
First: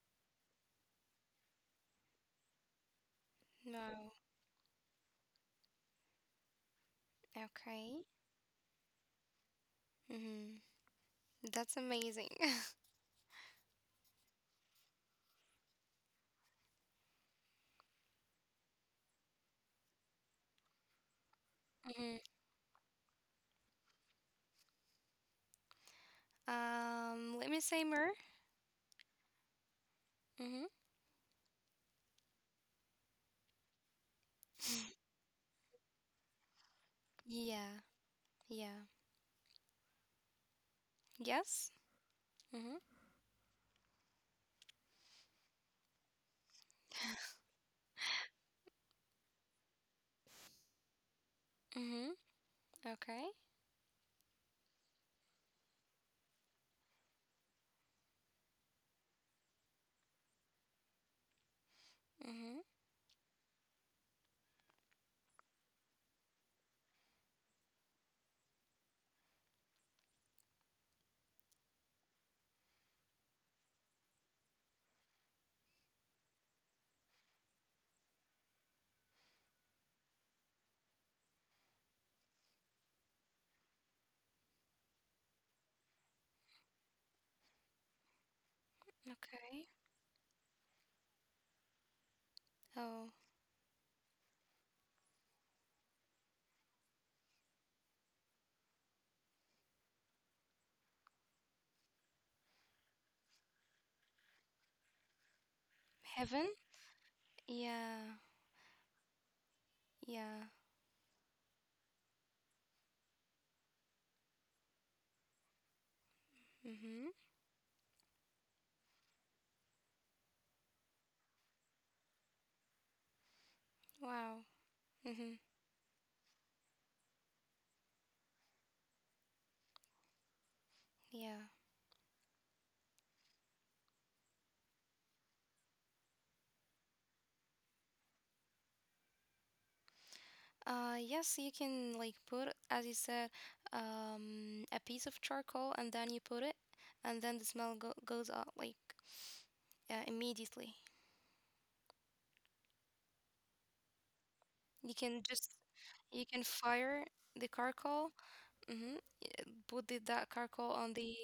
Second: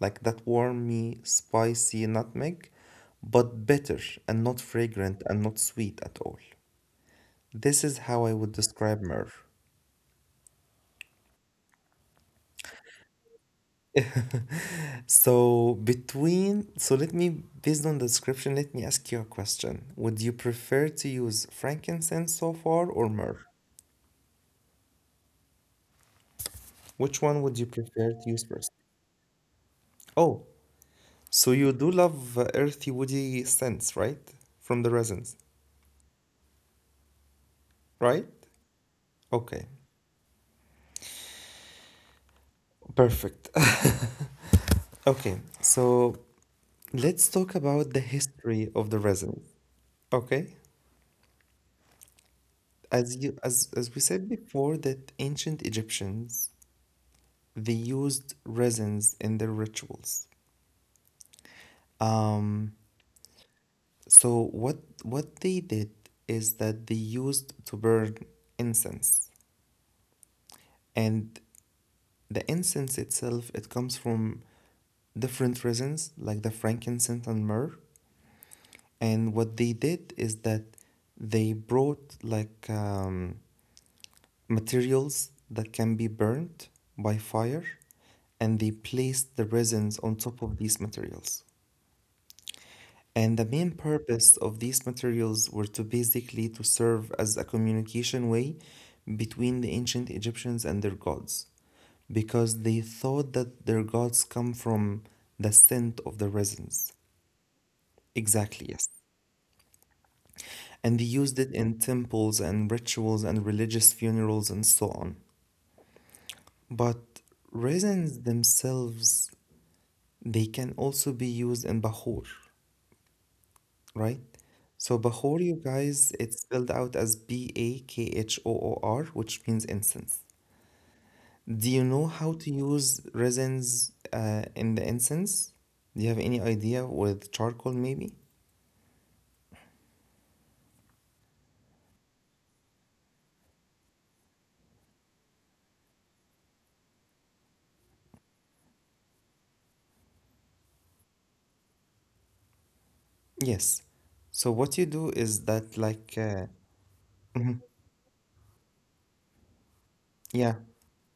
Speaker 1: like that warmy, spicy nutmeg, but bitter
Speaker 2: No.
Speaker 1: and not fragrant and not sweet at all. This is
Speaker 2: Okay.
Speaker 1: how I would describe myrrh.
Speaker 2: Mhm. That's amazing. <laughs>
Speaker 1: <laughs> So between so let me, based on the description, let me ask you a question. Would you prefer to use
Speaker 2: Mhm.
Speaker 1: frankincense so far, or myrrh? Which
Speaker 2: Um,
Speaker 1: one
Speaker 2: let
Speaker 1: would
Speaker 2: me
Speaker 1: you
Speaker 2: say
Speaker 1: prefer
Speaker 2: more.
Speaker 1: to use first? Oh,
Speaker 2: Mhm.
Speaker 1: so you do love earthy woody scents, right? From the resins,
Speaker 2: Yeah.
Speaker 1: right?
Speaker 2: Yeah.
Speaker 1: Okay.
Speaker 2: Yes. Mhm.
Speaker 1: Perfect. <laughs> Okay, so let's talk about the history of the resin. Okay?
Speaker 2: Mhm. Okay.
Speaker 1: As you as we said before that ancient Egyptians they used resins in their rituals.
Speaker 2: Mhm.
Speaker 1: Um, so what they did is that they used to burn incense, and the incense itself, it comes from different resins, like the frankincense and myrrh. And what they did is that they brought like materials that can be burnt by fire, and they placed the
Speaker 2: Okay.
Speaker 1: resins on top of these materials.
Speaker 2: Oh,
Speaker 1: And the main purpose of these materials were to basically to serve as a communication way between the ancient Egyptians and their gods, because they thought that their gods come from the scent of the
Speaker 2: heaven?
Speaker 1: resins.
Speaker 2: Yeah.
Speaker 1: Exactly, yes.
Speaker 2: Yeah.
Speaker 1: And they used it in temples and rituals and religious funerals and so on.
Speaker 2: Mhm.
Speaker 1: But resins themselves, they can also be used in bahur, right?
Speaker 2: Wow.
Speaker 1: So
Speaker 2: Mm-hmm.
Speaker 1: Bakhor, you guys, it's spelled out as BAKHOOR, which means incense.
Speaker 2: Yeah.
Speaker 1: Do you know how to use resins in the incense? Do you have any idea, with charcoal, maybe?
Speaker 2: Yes, you can like put, as you said, a piece of charcoal, and then you put it, and then the smell goes out like immediately.
Speaker 1: Yes. So what you
Speaker 2: You
Speaker 1: do
Speaker 2: can
Speaker 1: is
Speaker 2: just
Speaker 1: that, like,
Speaker 2: you can fire the
Speaker 1: mhm,
Speaker 2: charcoal. Mm-hmm. Put that
Speaker 1: yeah,
Speaker 2: charcoal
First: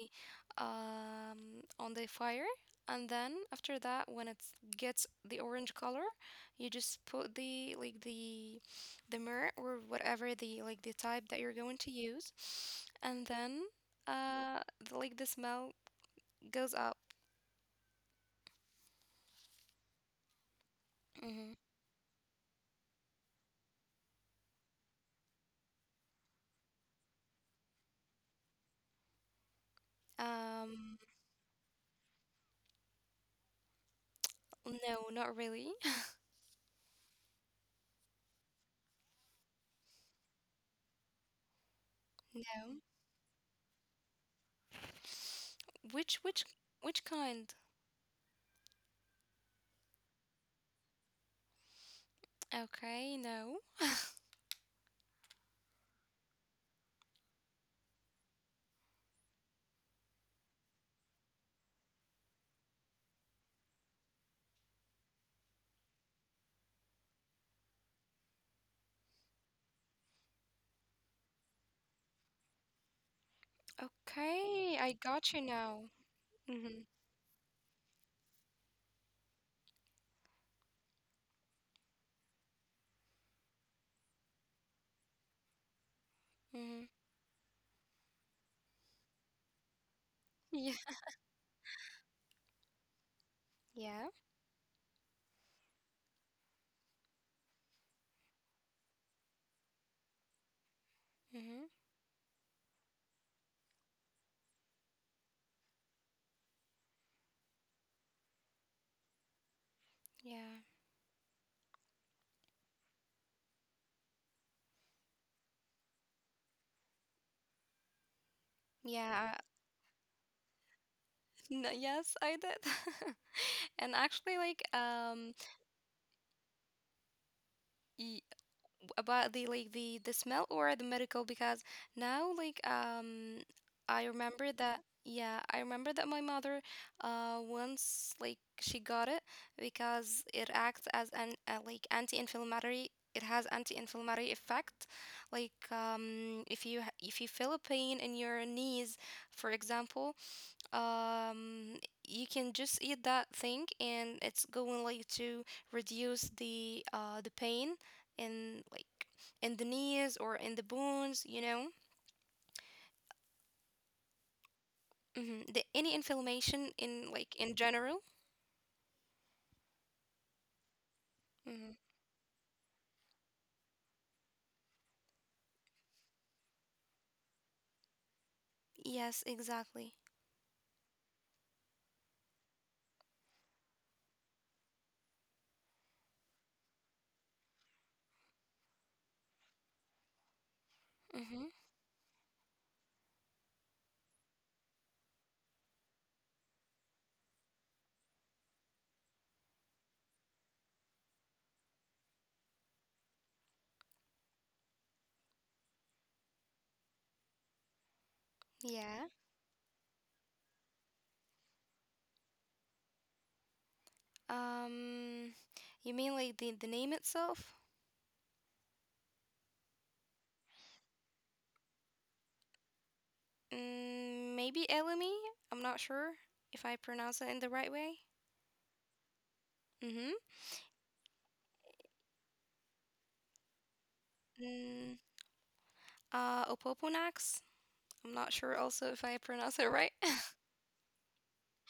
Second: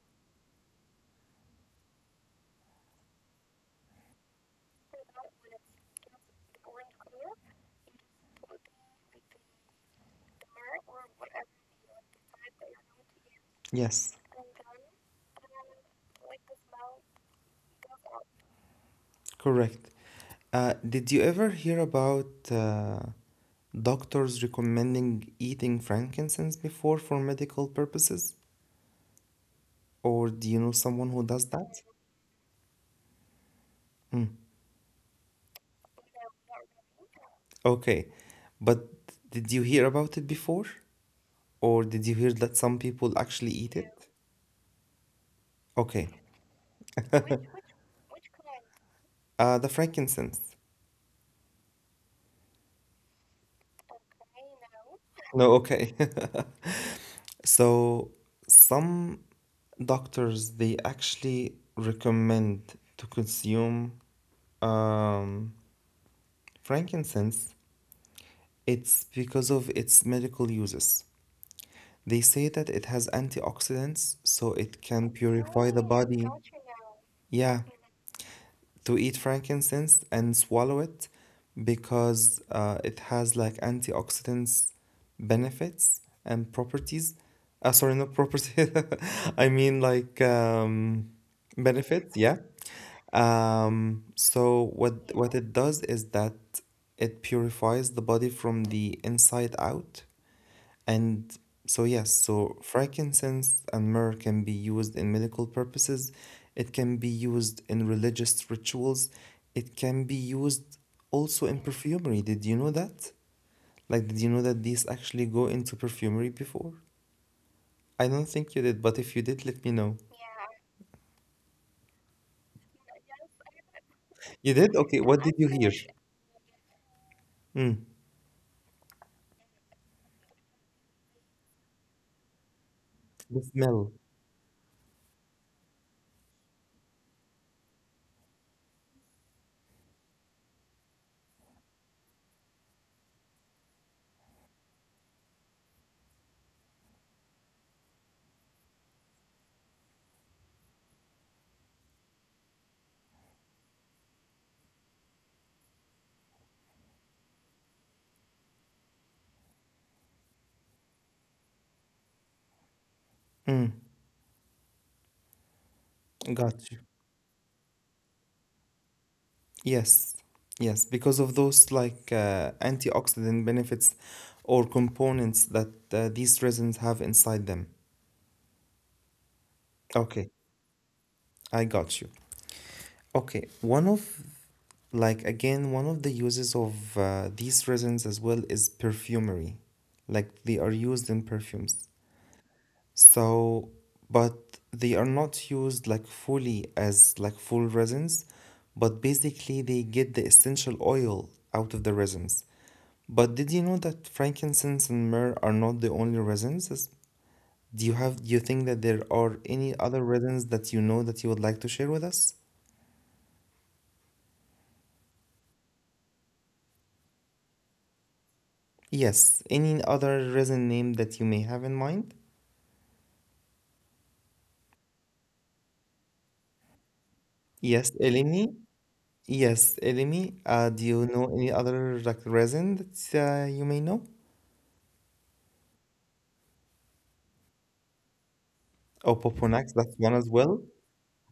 Speaker 2: on the fire, and then after that, when it gets the orange color, you just put the like the mirror or whatever the like the type that you're going to use, and then
Speaker 1: yes,
Speaker 2: uh, the, like the smell goes up.
Speaker 1: correct. Did you ever
Speaker 2: Hmm.
Speaker 1: hear about doctors recommending eating frankincense before for medical purposes? Or do you know
Speaker 2: Um,
Speaker 1: someone who does that? Hmm.
Speaker 2: no, not really. <laughs>
Speaker 1: Okay, but did you hear about it before? Or did you hear that
Speaker 2: No.
Speaker 1: some people actually eat it? Okay,
Speaker 2: Which which which kind?
Speaker 1: the frankincense.
Speaker 2: Okay, no.
Speaker 1: No, okay. <laughs> So some doctors they actually recommend to consume um, frankincense. It's because of its medical uses. They say that it has antioxidants, so
Speaker 2: Okay, I
Speaker 1: it can
Speaker 2: got you
Speaker 1: purify
Speaker 2: now.
Speaker 1: the body.
Speaker 2: Mm-hmm.
Speaker 1: Yeah. To eat frankincense and swallow it, because it has like antioxidants benefits and
Speaker 2: Mm-hmm.
Speaker 1: properties. Sorry, not properties. <laughs> I mean like benefits. Yeah.
Speaker 2: Yeah.
Speaker 1: So what it does is that it purifies the body from the inside out.
Speaker 2: Mm-hmm.
Speaker 1: And so, yes, so frankincense and myrrh can be used in medical purposes, it can be used in religious rituals, it can be
Speaker 2: Yeah.
Speaker 1: used also in perfumery. Did you know that? Like, did you know that these actually go into perfumery before? I don't think you did,
Speaker 2: Yeah.
Speaker 1: but if you did, let me know.
Speaker 2: No, yes, I did. <laughs> And actually, like,
Speaker 1: You did? Okay, what did you hear? Mm,
Speaker 2: y about the like the smell or the medical, because now, like,
Speaker 1: the
Speaker 2: I
Speaker 1: smell.
Speaker 2: remember that. Yeah, I remember that my mother, once like she got it because it acts as an like anti-inflammatory. It has anti-inflammatory effect. Like, if you if you feel a pain in your knees, for example. um you can just eat that thing and it's going like to reduce the pain in like in the knees or in the bones you know
Speaker 1: Mm,
Speaker 2: hmm The any inflammation
Speaker 1: got
Speaker 2: in
Speaker 1: you.
Speaker 2: like in general.
Speaker 1: Yes, yes, because
Speaker 2: Hmm.
Speaker 1: of those like antioxidant benefits or components that these resins have inside them.
Speaker 2: Yes, exactly.
Speaker 1: Okay, I got you. Okay, one of, like, again, one of the uses of these resins as well is perfumery. Like they are
Speaker 2: Mm-hmm.
Speaker 1: used in perfumes. So, but they are not used like fully as like full resins, but basically they get the essential oil out of the resins. But did you know that frankincense and myrrh are not the only resins? Do you have do you think
Speaker 2: Yeah.
Speaker 1: that there are any other resins that you know that you would like to share with us?
Speaker 2: um you mean like the name itself?
Speaker 1: Yes, any other resin name that you may have in mind?
Speaker 2: Mm, maybe elemi. I'm not sure if I pronounce it in the right way.
Speaker 1: Yes, elemi.
Speaker 2: Mm-hmm.
Speaker 1: Yes, elemi. Do you know any other like resin that you may know?
Speaker 2: Mm, opoponax. I'm not sure also if I
Speaker 1: Oh,
Speaker 2: pronounce it right.
Speaker 1: Poponax,
Speaker 2: <laughs>
Speaker 1: that's one as well.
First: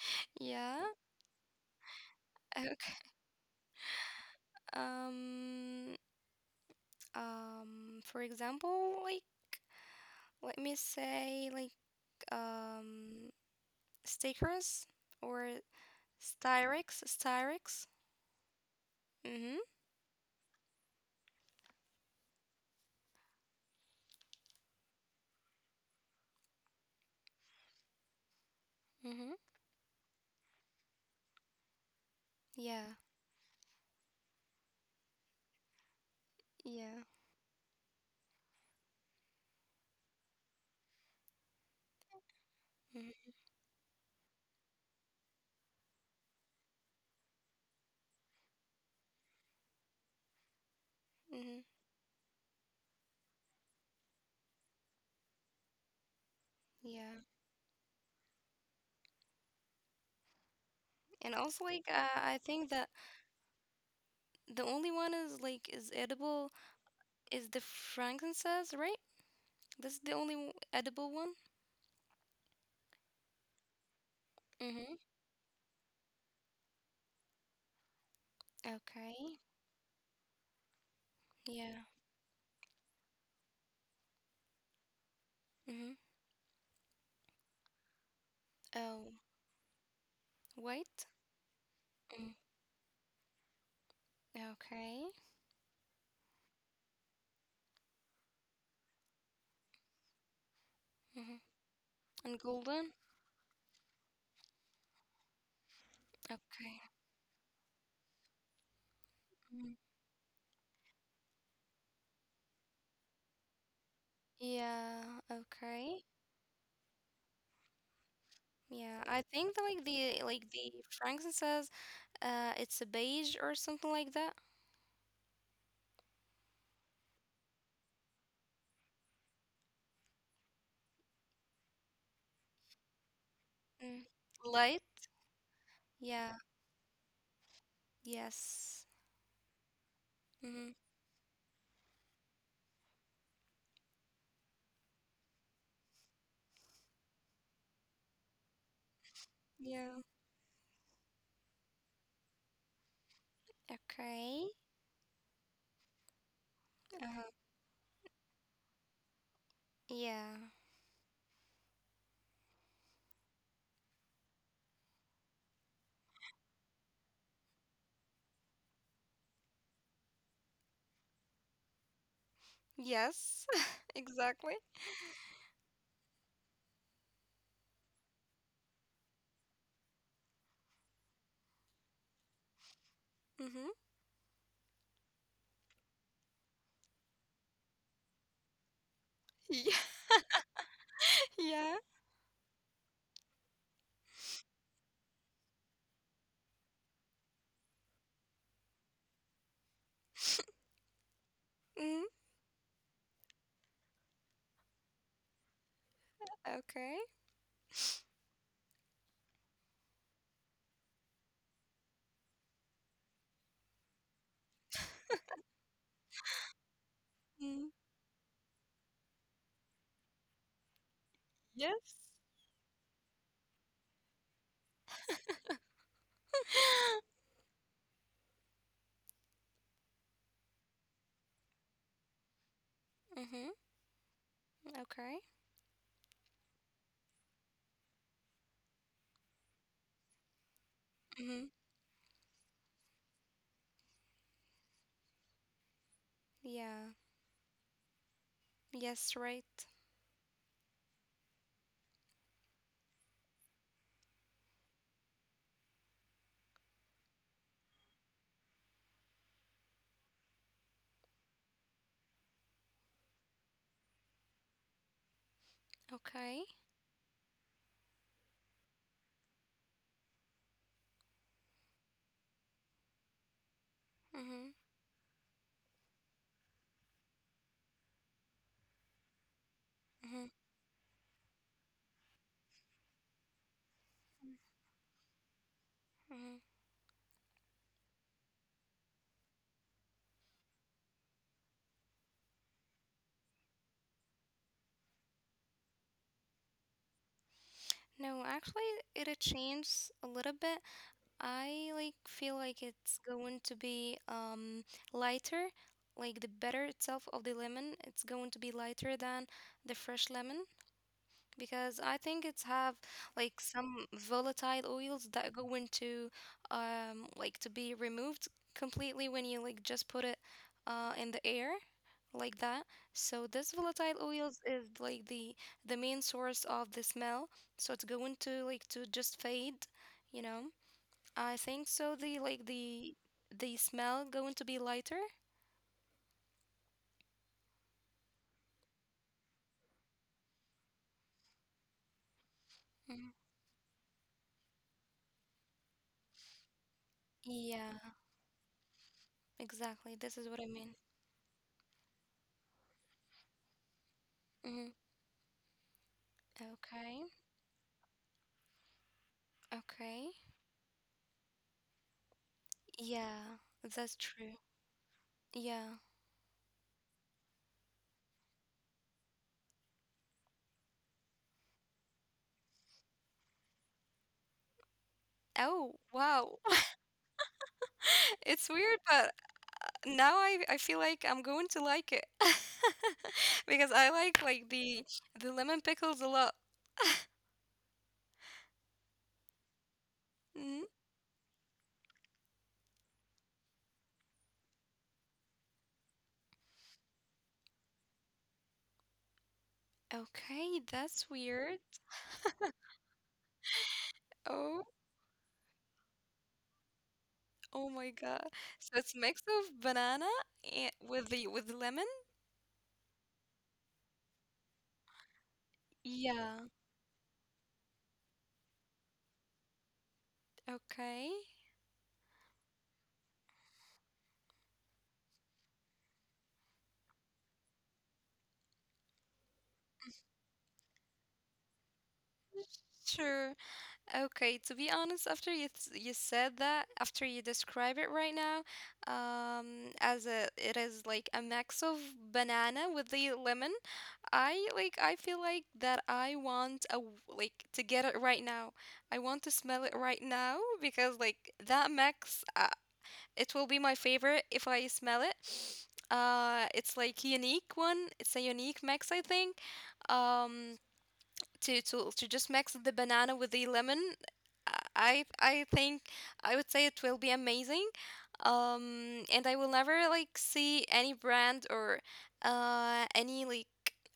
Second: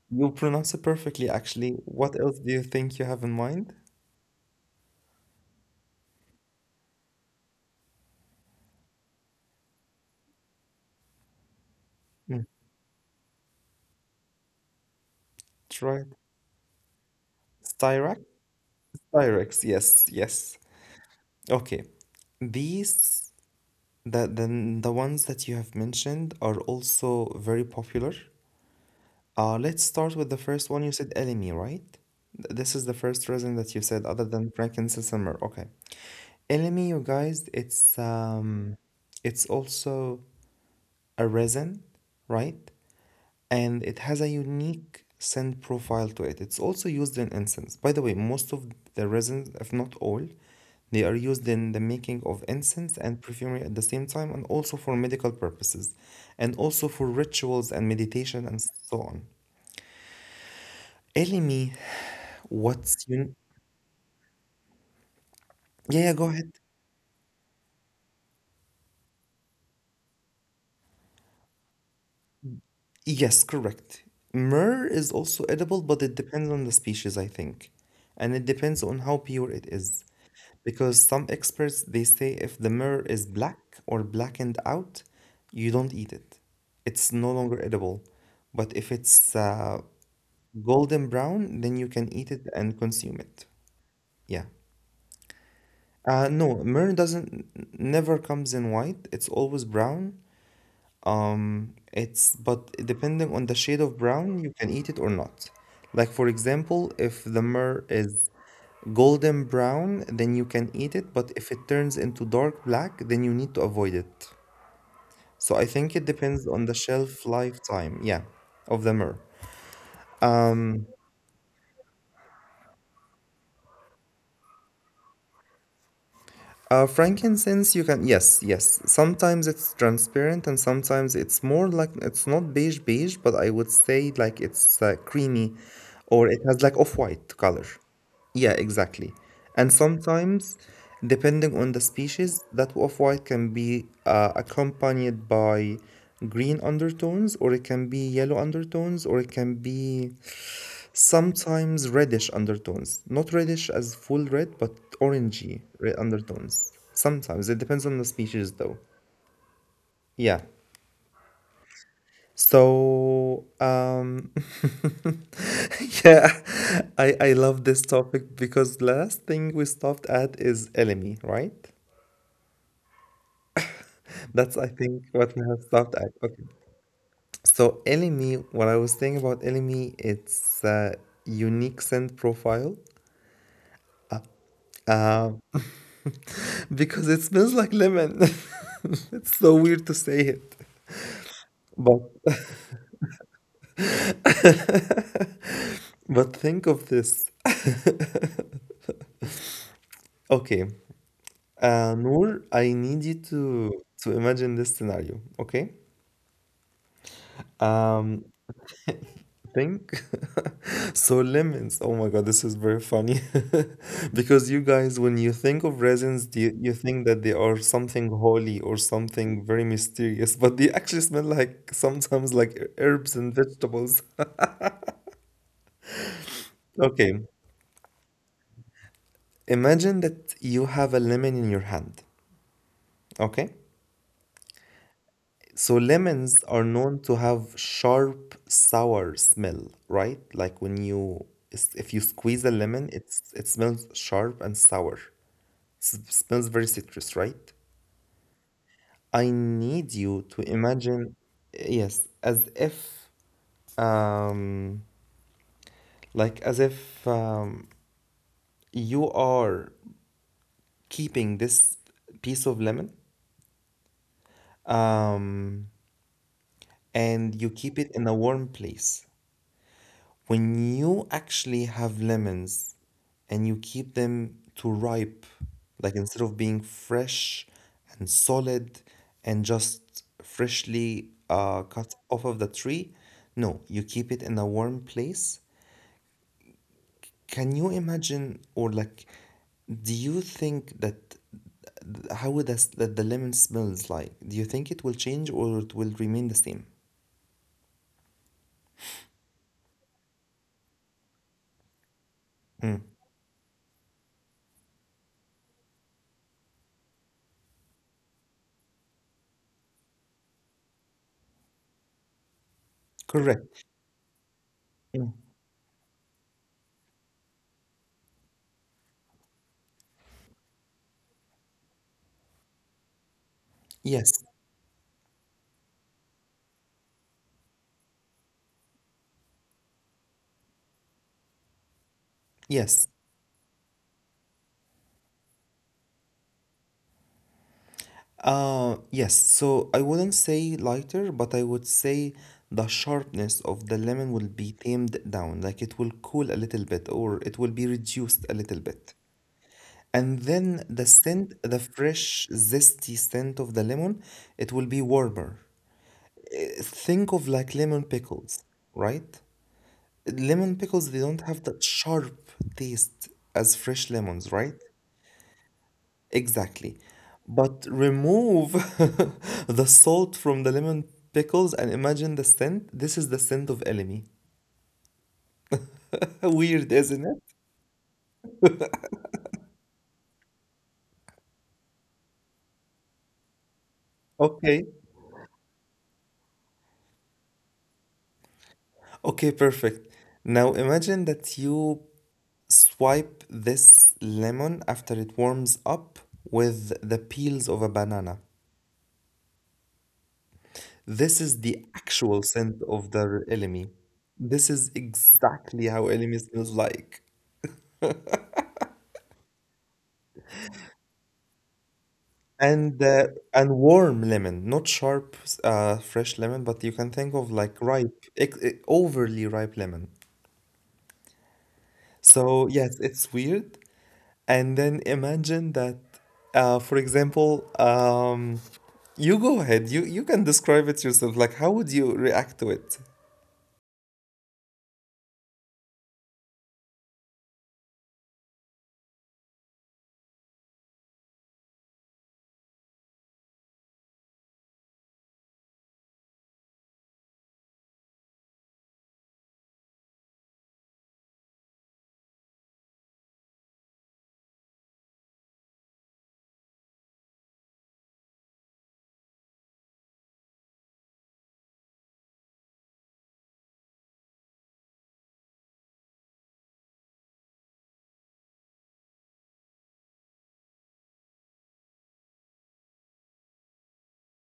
Speaker 1: You pronounce it
Speaker 2: Yeah.
Speaker 1: perfectly, actually. What else do you
Speaker 2: Okay.
Speaker 1: think you have in mind?
Speaker 2: Um, for example, like, let me say, like,
Speaker 1: Mm,
Speaker 2: um, stickers or
Speaker 1: try it.
Speaker 2: styrex.
Speaker 1: Styrax?
Speaker 2: Mm-hmm.
Speaker 1: Styrax, yes, yes. Okay. These, the ones that you have mentioned are also very popular.
Speaker 2: Mm-hmm.
Speaker 1: Let's start with the first one. You said elemi, right? This is
Speaker 2: Yeah.
Speaker 1: the first resin that you said other than frankincense and myrrh. Okay. Elemi,
Speaker 2: Yeah.
Speaker 1: you guys, it's also a resin, right?
Speaker 2: Mm-hmm.
Speaker 1: And it has a unique scent profile to it. It's also used in incense. By the way, most of the resins, if not all, they are used
Speaker 2: Mm-hmm.
Speaker 1: in the making of incense and perfumery at the same time, and also for medical purposes, and also for
Speaker 2: Yeah.
Speaker 1: rituals and meditation and so on.
Speaker 2: And also,
Speaker 1: Elimi,
Speaker 2: like, I think that
Speaker 1: what's un-
Speaker 2: the only one is, like, is
Speaker 1: yeah, yeah, go ahead.
Speaker 2: edible is the frankincense, right? That's the only edible one.
Speaker 1: Yes, correct. Myrrh is
Speaker 2: Mm-hmm.
Speaker 1: also edible, but it depends on the species, I think, and it depends on how pure
Speaker 2: Okay.
Speaker 1: it is. Because some experts they
Speaker 2: Yeah.
Speaker 1: say if the mirror is black or blackened out, you don't eat
Speaker 2: Mm-hmm.
Speaker 1: it. It's no longer edible. But if it's
Speaker 2: Oh,
Speaker 1: golden
Speaker 2: white?
Speaker 1: brown, then you can eat it
Speaker 2: Mm.
Speaker 1: and consume it. Yeah.
Speaker 2: Okay.
Speaker 1: No, myrrh doesn't never comes in white. It's always brown.
Speaker 2: Hmm.
Speaker 1: It's but
Speaker 2: And golden?
Speaker 1: depending on the shade of brown, you can eat it or not. Like for example,
Speaker 2: Okay.
Speaker 1: if the myrrh is golden
Speaker 2: Mm.
Speaker 1: brown, then you can eat it, but if it turns into dark black, then you need to avoid it.
Speaker 2: Yeah,
Speaker 1: So I think it
Speaker 2: okay.
Speaker 1: depends on the shelf lifetime, yeah, of the myrrh.
Speaker 2: Yeah, I think that, like the Franklin says, it's a beige or something like that.
Speaker 1: Frankincense, you can, yes, yes. Sometimes it's transparent and sometimes it's more like, it's not beige beige, but I would say like
Speaker 2: Mm.
Speaker 1: it's
Speaker 2: Light?
Speaker 1: creamy or it has like
Speaker 2: Yeah.
Speaker 1: off-white color. Yeah, exactly.
Speaker 2: Yes.
Speaker 1: And sometimes,
Speaker 2: Mm-hmm.
Speaker 1: depending on the species, that off-white can be accompanied by green undertones, or it can be yellow undertones, or it can be
Speaker 2: Yeah.
Speaker 1: sometimes reddish undertones. Not reddish as full red,
Speaker 2: Okay.
Speaker 1: but orangey red undertones.
Speaker 2: Uh-huh.
Speaker 1: Sometimes it depends on the species, though. Yeah.
Speaker 2: Yeah.
Speaker 1: So, <laughs> yeah, I love this topic because last thing we stopped at is elemi, right?
Speaker 2: Yes. <laughs>
Speaker 1: That's, I
Speaker 2: Exactly.
Speaker 1: think, what we have stopped at. Okay. So LME, what I was thinking about LME, it's unique scent profile
Speaker 2: Mm-hmm.
Speaker 1: uh, <laughs> because it smells like lemon. <laughs> It's so weird
Speaker 2: Yeah.
Speaker 1: to say it,
Speaker 2: <laughs> Yeah.
Speaker 1: but <laughs> but think of this. <laughs> Okay,
Speaker 2: Mm.
Speaker 1: Noor, I need you to imagine this scenario. Okay,
Speaker 2: Okay.
Speaker 1: um, think <laughs> so lemons, oh my god, this is very funny. <laughs> Because you guys, when you think of resins, you think that they are
Speaker 2: Mm.
Speaker 1: something holy or something very mysterious, but they actually smell like
Speaker 2: Yes.
Speaker 1: sometimes like herbs and vegetables. <laughs>
Speaker 2: <laughs>
Speaker 1: Okay, imagine that you have a lemon in your hand.
Speaker 2: Mm-hmm.
Speaker 1: Okay,
Speaker 2: Okay.
Speaker 1: so lemons are known to have sharp sour smell, right? like when you
Speaker 2: Mm-hmm.
Speaker 1: If you squeeze a lemon, it smells sharp and sour. Smells very
Speaker 2: Yeah.
Speaker 1: citrus, right?
Speaker 2: Yes,
Speaker 1: I
Speaker 2: right.
Speaker 1: need you to imagine, yes, as if, um, like as if, you are keeping this piece of lemon, um,
Speaker 2: Okay.
Speaker 1: and you keep it in a warm place. When you actually have lemons and you keep them
Speaker 2: Mhm.
Speaker 1: to ripe, like instead of being fresh and solid and just
Speaker 2: Mhm.
Speaker 1: freshly cut off of the tree, no, you keep it in a warm place.
Speaker 2: Mhm.
Speaker 1: Can you imagine, or like, do you think that how would that, that the lemon smells like? Do you think it will change or it will remain the same?
Speaker 2: No, actually, it changed a little bit. I like feel like
Speaker 1: Mm.
Speaker 2: it's going to be lighter, like the better itself of the lemon. It's going to be lighter than the fresh lemon. Because I think it's have like
Speaker 1: Correct.
Speaker 2: some volatile
Speaker 1: Mm.
Speaker 2: oils that go into like to be removed completely when you like just put it in the air like that. So this volatile
Speaker 1: Yes,
Speaker 2: oils is like the main source of the smell. So it's going to like to just fade, you know. I think so the like
Speaker 1: yes.
Speaker 2: the the smell going to be lighter.
Speaker 1: Yes, so I wouldn't say lighter, but I would say the sharpness
Speaker 2: Mhm.
Speaker 1: of the lemon will be tamed down, like it will cool a little bit or it will be reduced
Speaker 2: Yeah,
Speaker 1: a little bit. And
Speaker 2: exactly. This
Speaker 1: then
Speaker 2: is what I
Speaker 1: the
Speaker 2: mean.
Speaker 1: scent, the fresh, zesty scent of the lemon, it will be
Speaker 2: Hmm.
Speaker 1: warmer. Think of
Speaker 2: Okay.
Speaker 1: like lemon pickles, right?
Speaker 2: Okay.
Speaker 1: Lemon pickles, they don't have that sharp taste as
Speaker 2: Yeah,
Speaker 1: fresh
Speaker 2: that's
Speaker 1: lemons, right?
Speaker 2: true. Yeah.
Speaker 1: Exactly. But remove <laughs> the salt from the lemon pickles and imagine the scent. This is the scent of enemy.
Speaker 2: Oh,
Speaker 1: <laughs> Weird,
Speaker 2: wow. <laughs>
Speaker 1: isn't it?
Speaker 2: It's weird, but now I feel like I'm going to like it. <laughs> Because I
Speaker 1: Okay.
Speaker 2: like the lemon pickles a lot.
Speaker 1: Okay, perfect. Now
Speaker 2: Mm,
Speaker 1: imagine that you swipe this lemon after it warms up with the peels of a banana.
Speaker 2: okay,
Speaker 1: This
Speaker 2: that's
Speaker 1: is the
Speaker 2: weird.
Speaker 1: actual scent of the elemi. This is
Speaker 2: Oh,
Speaker 1: exactly how elemi smells like.
Speaker 2: oh my God. So it's mix of banana and with the lemon?
Speaker 1: And uh, and warm lemon, not sharp fresh lemon,
Speaker 2: Yeah.
Speaker 1: but you can think of like ripe, overly ripe lemon.
Speaker 2: Okay.
Speaker 1: So yes, it's weird. And then imagine that, for example, you go ahead. You can describe it yourself. Like, how would you react to it?
Speaker 2: Sure. Okay, to be honest, after you said that, after you describe it right now, as a it is like a mix of banana with the lemon. I like I feel like that I want a like to get it right now. I want to smell it right now because like that mix, it will be my favorite if I smell it. <sniffs> It's like unique one. It's a unique mix, I think. Um, to just mix the banana with the lemon, I think I would say it will be amazing. And I will never like see any brand or any like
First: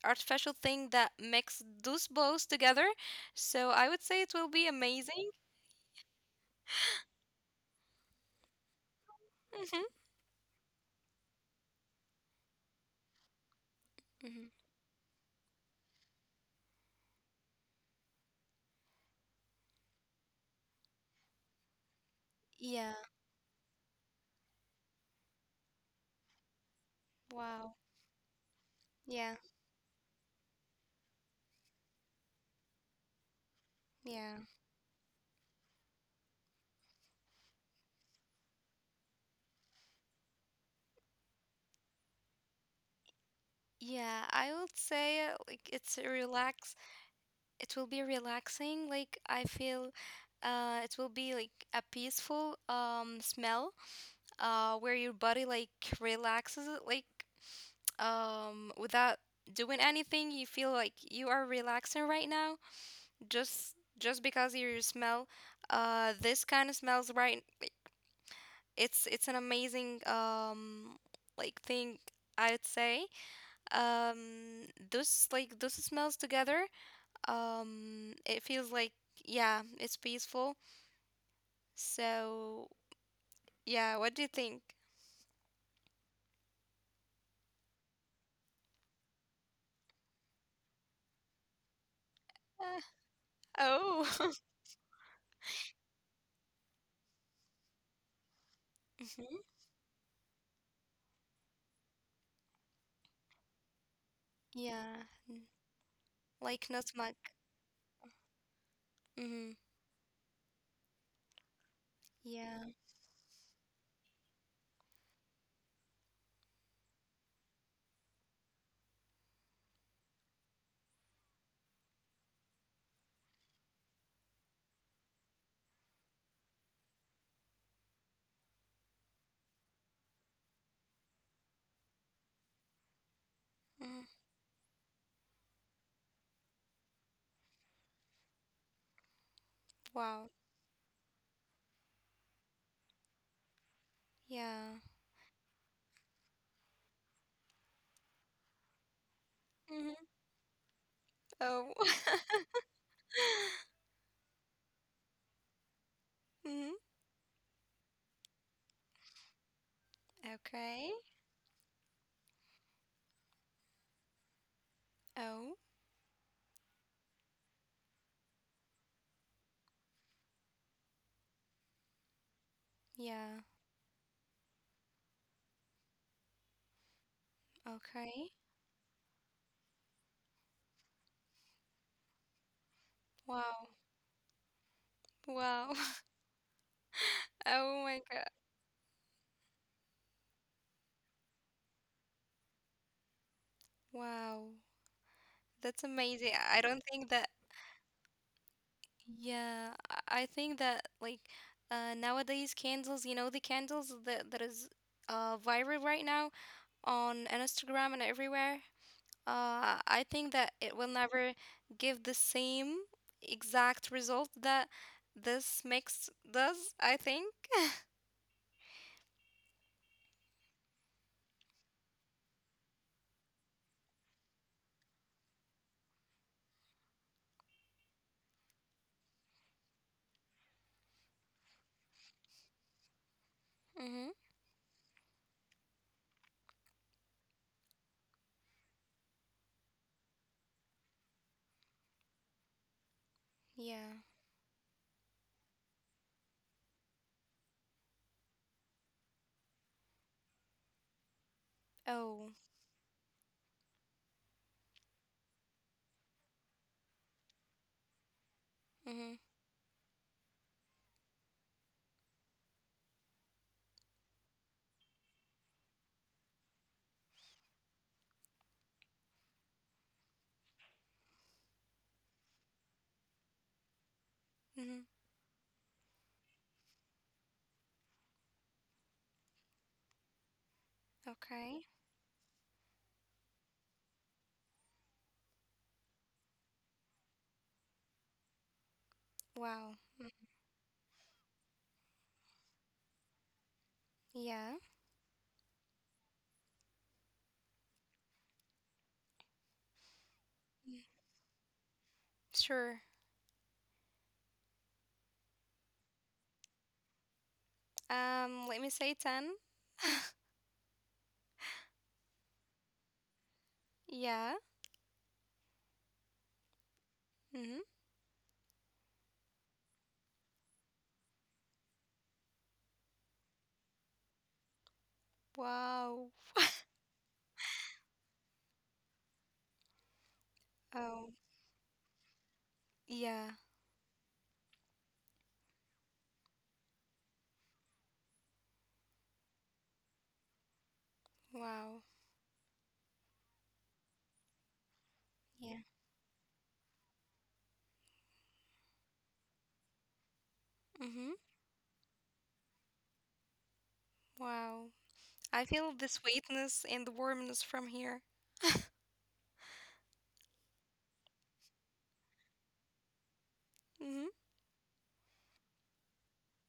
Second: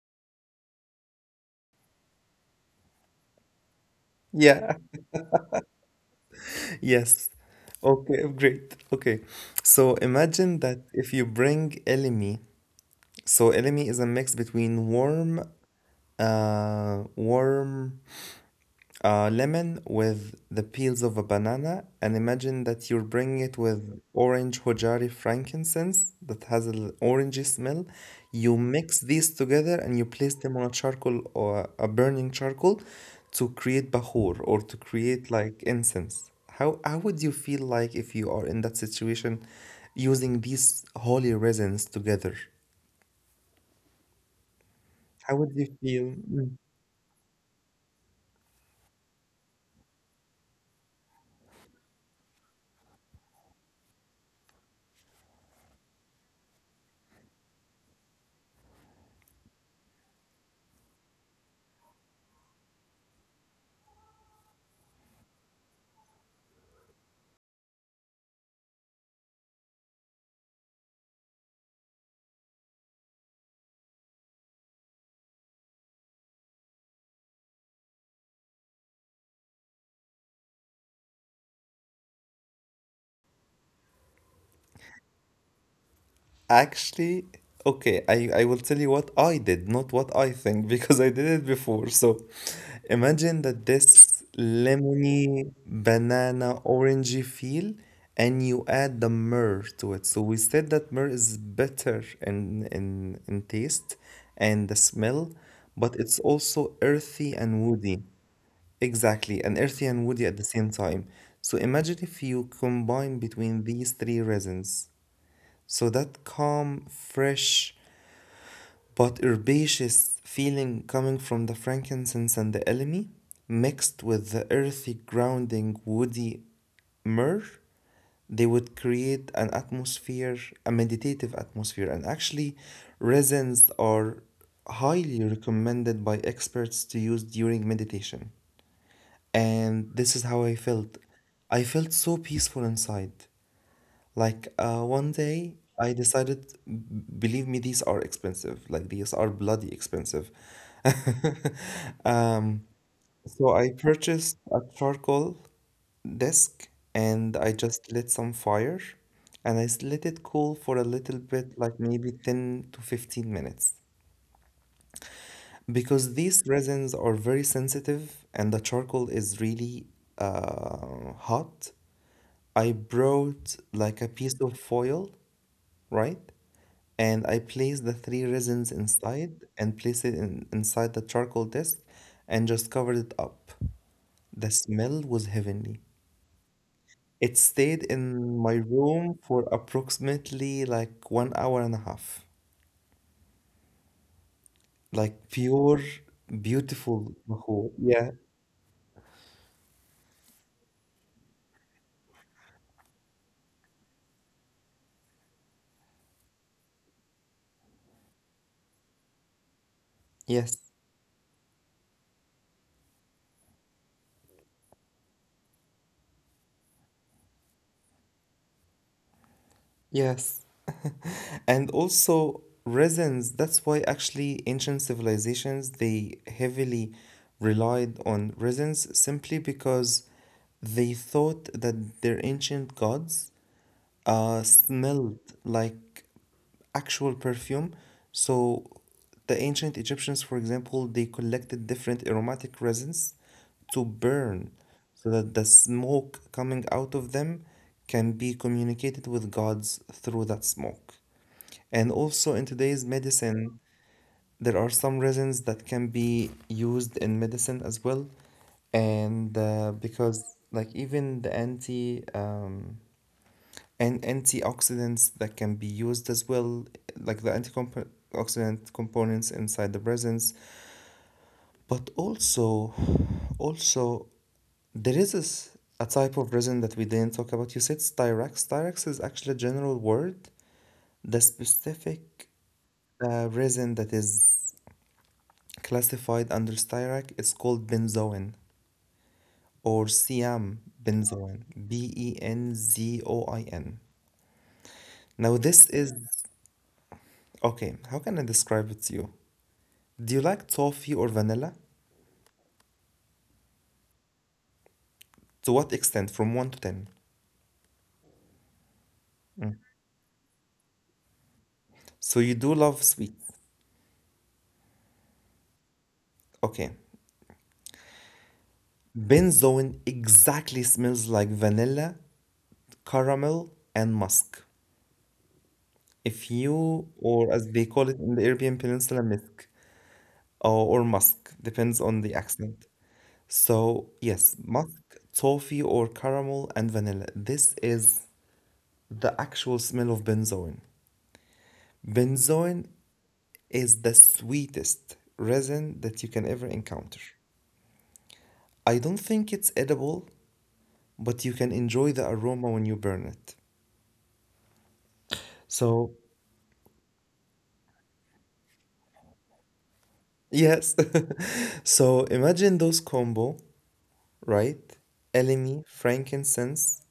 Speaker 2: artificial thing that mix those both together. So I would say it will be
Speaker 1: Yeah.
Speaker 2: amazing.
Speaker 1: <laughs> Yes. Okay, great. Okay.
Speaker 2: Hmm.
Speaker 1: So imagine that if you bring elemi, so elemi is a
Speaker 2: Hmm.
Speaker 1: mix between warm, warm lemon with the peels of a banana, and imagine
Speaker 2: Yeah.
Speaker 1: that you're bringing it with orange hojari frankincense that has an orangey
Speaker 2: Wow.
Speaker 1: smell. You mix
Speaker 2: Yeah.
Speaker 1: these together and you place them on a charcoal or a burning charcoal to create
Speaker 2: Yeah.
Speaker 1: bahur or to create like incense. How would you feel like if you are in that situation using these holy resins together?
Speaker 2: Yeah, I would say
Speaker 1: How
Speaker 2: like
Speaker 1: would you
Speaker 2: it's a
Speaker 1: feel?
Speaker 2: relax
Speaker 1: Mm.
Speaker 2: it will be relaxing. Like I feel it will be like a peaceful smell where your body like relaxes it like without doing anything. You feel like you are relaxing right now just just because you smell this kind of smells right. It's an amazing like thing I would say. Um, those like those smells together it feels like, yeah, it's peaceful. So, yeah, what do you think?
Speaker 1: Actually, okay, I will tell you what I did, not what I think, <laughs> because I did it before. So
Speaker 2: Uh,
Speaker 1: imagine that
Speaker 2: oh, <laughs>
Speaker 1: this lemony, banana, orangey feel, and you add the
Speaker 2: Mhm.
Speaker 1: myrrh to it. So we said that myrrh is bitter in taste and the
Speaker 2: Yeah, n-
Speaker 1: smell, but it's
Speaker 2: like not
Speaker 1: also
Speaker 2: mug.
Speaker 1: earthy and woody.
Speaker 2: Mm-hmm.
Speaker 1: Exactly, and earthy and woody at the same time. So imagine if
Speaker 2: Yeah.
Speaker 1: you combine between these three resins. So that calm, fresh, but herbaceous feeling coming from the frankincense and the elemi, mixed with the earthy, grounding, woody myrrh, they would create an atmosphere, a meditative atmosphere. And actually, resins
Speaker 2: Mm.
Speaker 1: are highly recommended by experts to use during meditation. And
Speaker 2: Wow.
Speaker 1: this is how I felt. I felt so peaceful inside.
Speaker 2: Yeah.
Speaker 1: Like one day I decided, believe me, these are expensive. Like these are
Speaker 2: Mm-hmm.
Speaker 1: bloody expensive.
Speaker 2: Oh.
Speaker 1: <laughs> Um, so
Speaker 2: <laughs>
Speaker 1: I purchased a charcoal
Speaker 2: Mm-hmm.
Speaker 1: desk and I just lit some fire and let it cool for
Speaker 2: Okay.
Speaker 1: a little bit, like maybe 10 to 15 minutes.
Speaker 2: Oh.
Speaker 1: Because these resins are very sensitive and the charcoal is really hot, I
Speaker 2: Yeah.
Speaker 1: brought like a piece of foil, right? And I place the
Speaker 2: Okay.
Speaker 1: three resins inside and place it in, inside the charcoal disk and just covered it up.
Speaker 2: Wow.
Speaker 1: The smell was
Speaker 2: Wow. <laughs>
Speaker 1: heavenly. It
Speaker 2: Oh
Speaker 1: stayed
Speaker 2: my God.
Speaker 1: in my room for approximately like one hour and a half.
Speaker 2: Wow.
Speaker 1: Like
Speaker 2: That's
Speaker 1: pure,
Speaker 2: amazing. I don't think that.
Speaker 1: beautiful mahou. Yeah.
Speaker 2: Yeah, I think that like nowadays candles, you know, the candles that that is viral right now on Instagram and everywhere. I think that
Speaker 1: Yes.
Speaker 2: it will never give the same exact result that this mix does, I think.
Speaker 1: Yes. And also resins, that's why actually ancient civilizations they heavily relied on resins, simply because they thought that their ancient gods
Speaker 2: Mm-hmm.
Speaker 1: smelled like actual perfume. So the ancient Egyptians, for example, they collected different aromatic resins to
Speaker 2: Yeah.
Speaker 1: burn so that the smoke coming out of them can be communicated with gods through that smoke. And also in
Speaker 2: Oh.
Speaker 1: today's medicine, there are some resins that can be used in medicine as well.
Speaker 2: Mm-hmm.
Speaker 1: And because like even the antioxidants that can be used as well, like the antioxidant components inside the resins. But also, also there is
Speaker 2: Mm-hmm.
Speaker 1: this, a type of resin that we didn't talk about. You said styrax. Styrax is actually a general word. The
Speaker 2: Okay.
Speaker 1: specific resin that is classified under styrac is called benzoin or
Speaker 2: Wow. Mm.
Speaker 1: siam benzoin benzoin.
Speaker 2: Yeah.
Speaker 1: Now this is, okay, how can I describe it to you? Do you like toffee or
Speaker 2: Mm.
Speaker 1: vanilla?
Speaker 2: Sure.
Speaker 1: To what extent, from 1 to 10?
Speaker 2: Let me say
Speaker 1: Mm.
Speaker 2: 10. <laughs>
Speaker 1: So you do love sweets.
Speaker 2: Yeah.
Speaker 1: Okay,
Speaker 2: Mm-hmm.
Speaker 1: benzoin exactly smells like vanilla, caramel and musk, if
Speaker 2: Wow.
Speaker 1: you, or as they call it in the Arabian Peninsula, misk, or musk,
Speaker 2: <laughs> Oh.
Speaker 1: depends on the accent. So,
Speaker 2: Yeah.
Speaker 1: yes, musk, toffee, or caramel and vanilla. This is the actual smell of benzoin.
Speaker 2: Wow.
Speaker 1: Benzoin is the sweetest resin that you
Speaker 2: Yeah.
Speaker 1: can ever encounter. I don't think it's edible, but you can
Speaker 2: Mhm.
Speaker 1: enjoy the aroma when you burn it.
Speaker 2: Wow.
Speaker 1: So,
Speaker 2: I feel the sweetness and the warmness from here.
Speaker 1: yes. <laughs> So, imagine those combo,
Speaker 2: Mhm.
Speaker 1: right? Elemi, frankincense,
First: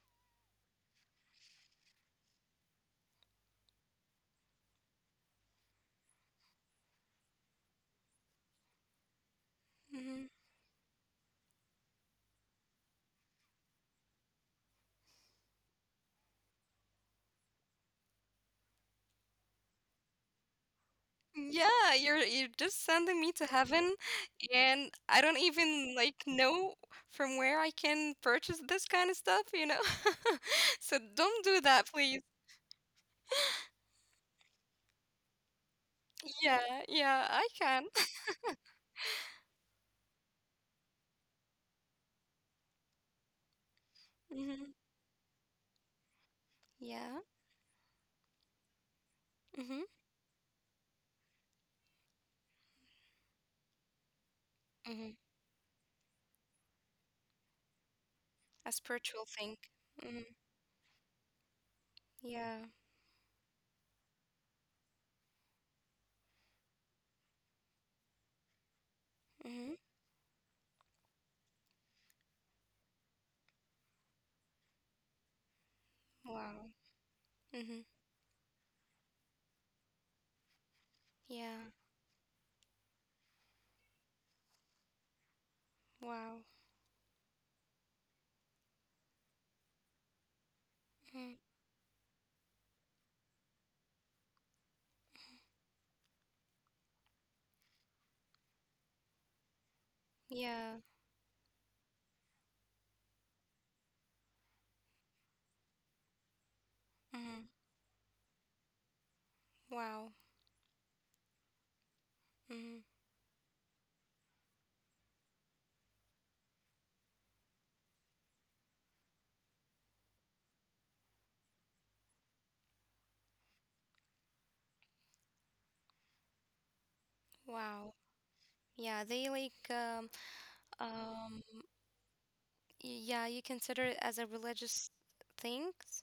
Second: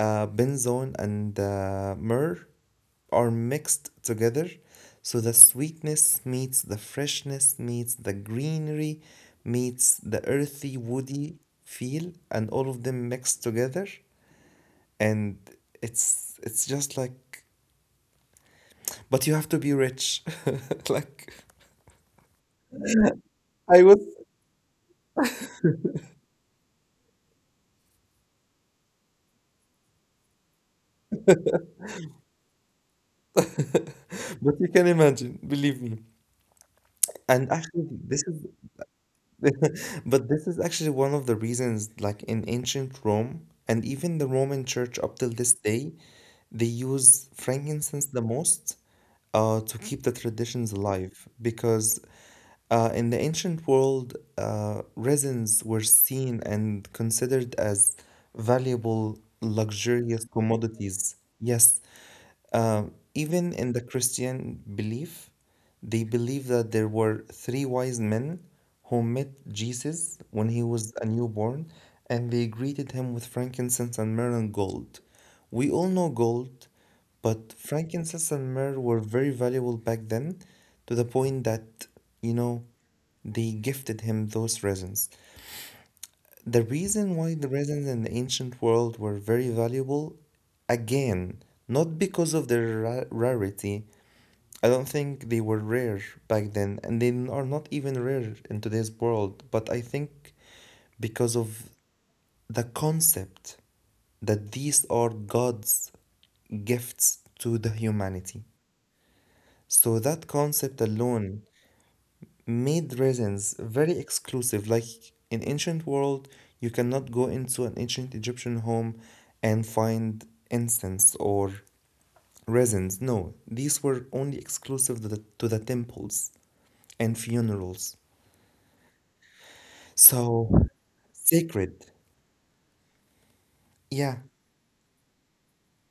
Speaker 1: benzone and myrrh are mixed together, so the sweetness meets the freshness meets the greenery meets the
Speaker 2: Mhm.
Speaker 1: earthy woody feel and all of them mixed together, and it's just like, but you have to be rich, <laughs> like
Speaker 2: Yeah, you're just sending me to
Speaker 1: I
Speaker 2: heaven,
Speaker 1: was.
Speaker 2: and I don't even like know from where I can purchase this kind of stuff? <laughs> So don't do that, please.
Speaker 1: <laughs> But you can imagine, believe me.
Speaker 2: Yeah, yeah, I
Speaker 1: And
Speaker 2: can.
Speaker 1: actually
Speaker 2: <laughs>
Speaker 1: this is <laughs> but this is actually one of the reasons, like in ancient Rome and even the Roman
Speaker 2: Mhm.
Speaker 1: Church up till this day, they use
Speaker 2: Yeah.
Speaker 1: frankincense the most to
Speaker 2: Mhm.
Speaker 1: keep the traditions alive. Because in the ancient world,
Speaker 2: Mhm.
Speaker 1: resins were seen and considered as
Speaker 2: A
Speaker 1: valuable,
Speaker 2: spiritual thing. Mhm.
Speaker 1: luxurious commodities. Yes.
Speaker 2: Yeah.
Speaker 1: Even in the Christian belief, they believe that there were three wise men who met
Speaker 2: Mhm.
Speaker 1: Jesus when he was a newborn, and they greeted him with frankincense and myrrh and gold. We all know gold,
Speaker 2: Wow.
Speaker 1: but
Speaker 2: Mhm.
Speaker 1: frankincense and myrrh were very valuable back then, to the point
Speaker 2: Yeah.
Speaker 1: that, you know, they gifted him those resins.
Speaker 2: Wow.
Speaker 1: The reason why the resins in the ancient world were very valuable,
Speaker 2: Mhm.
Speaker 1: again, not because of their rarity. I don't think they were rare back then, and they are not even rare in today's world, but I think
Speaker 2: Yeah.
Speaker 1: because of the concept that these are God's gifts
Speaker 2: Mhm.
Speaker 1: to the humanity. So
Speaker 2: Wow.
Speaker 1: that concept alone
Speaker 2: Mhm.
Speaker 1: made resins very exclusive. Like in ancient world, you cannot go into an ancient Egyptian home and find incense or resins. No, these were only exclusive to the temples and
Speaker 2: Wow.
Speaker 1: funerals.
Speaker 2: Yeah, they like
Speaker 1: So
Speaker 2: um
Speaker 1: sacred,
Speaker 2: yeah, you consider it as a
Speaker 1: yeah,
Speaker 2: religious things,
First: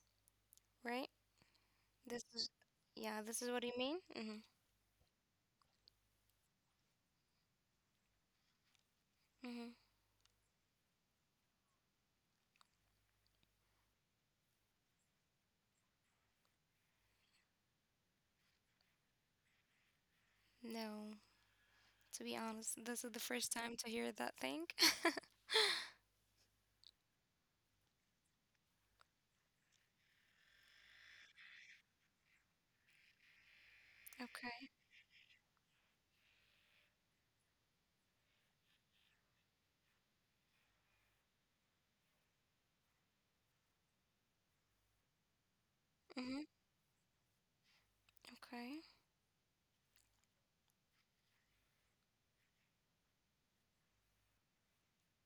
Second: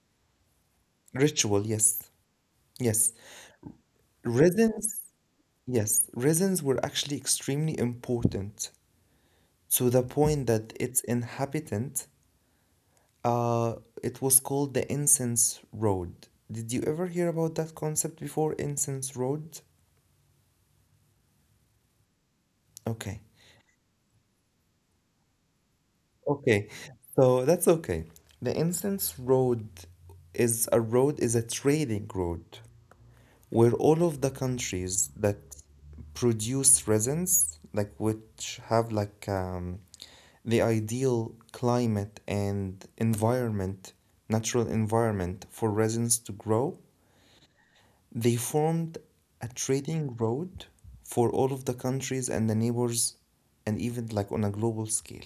Speaker 2: right?
Speaker 1: ritual, yes,
Speaker 2: This is
Speaker 1: yes.
Speaker 2: yeah, this is what you mean? Mhm.
Speaker 1: Resins, yes, resins were actually extremely important
Speaker 2: Mhm.
Speaker 1: to the point that its inhabitant Uh, it was called the Incense Road. Did you ever hear about that concept before, Incense Road?
Speaker 2: No, to be honest, this is the
Speaker 1: Okay.
Speaker 2: first time to hear that thing. <laughs>
Speaker 1: Okay. So that's okay. The Incense road, is a trading road where all of the
Speaker 2: Okay.
Speaker 1: countries that produce resins, like which have like the ideal climate and environment, natural environment for resins to
Speaker 2: Mhm.
Speaker 1: grow, they
Speaker 2: Okay.
Speaker 1: formed a trading road for all of the countries and the neighbors, and even like on a global scale.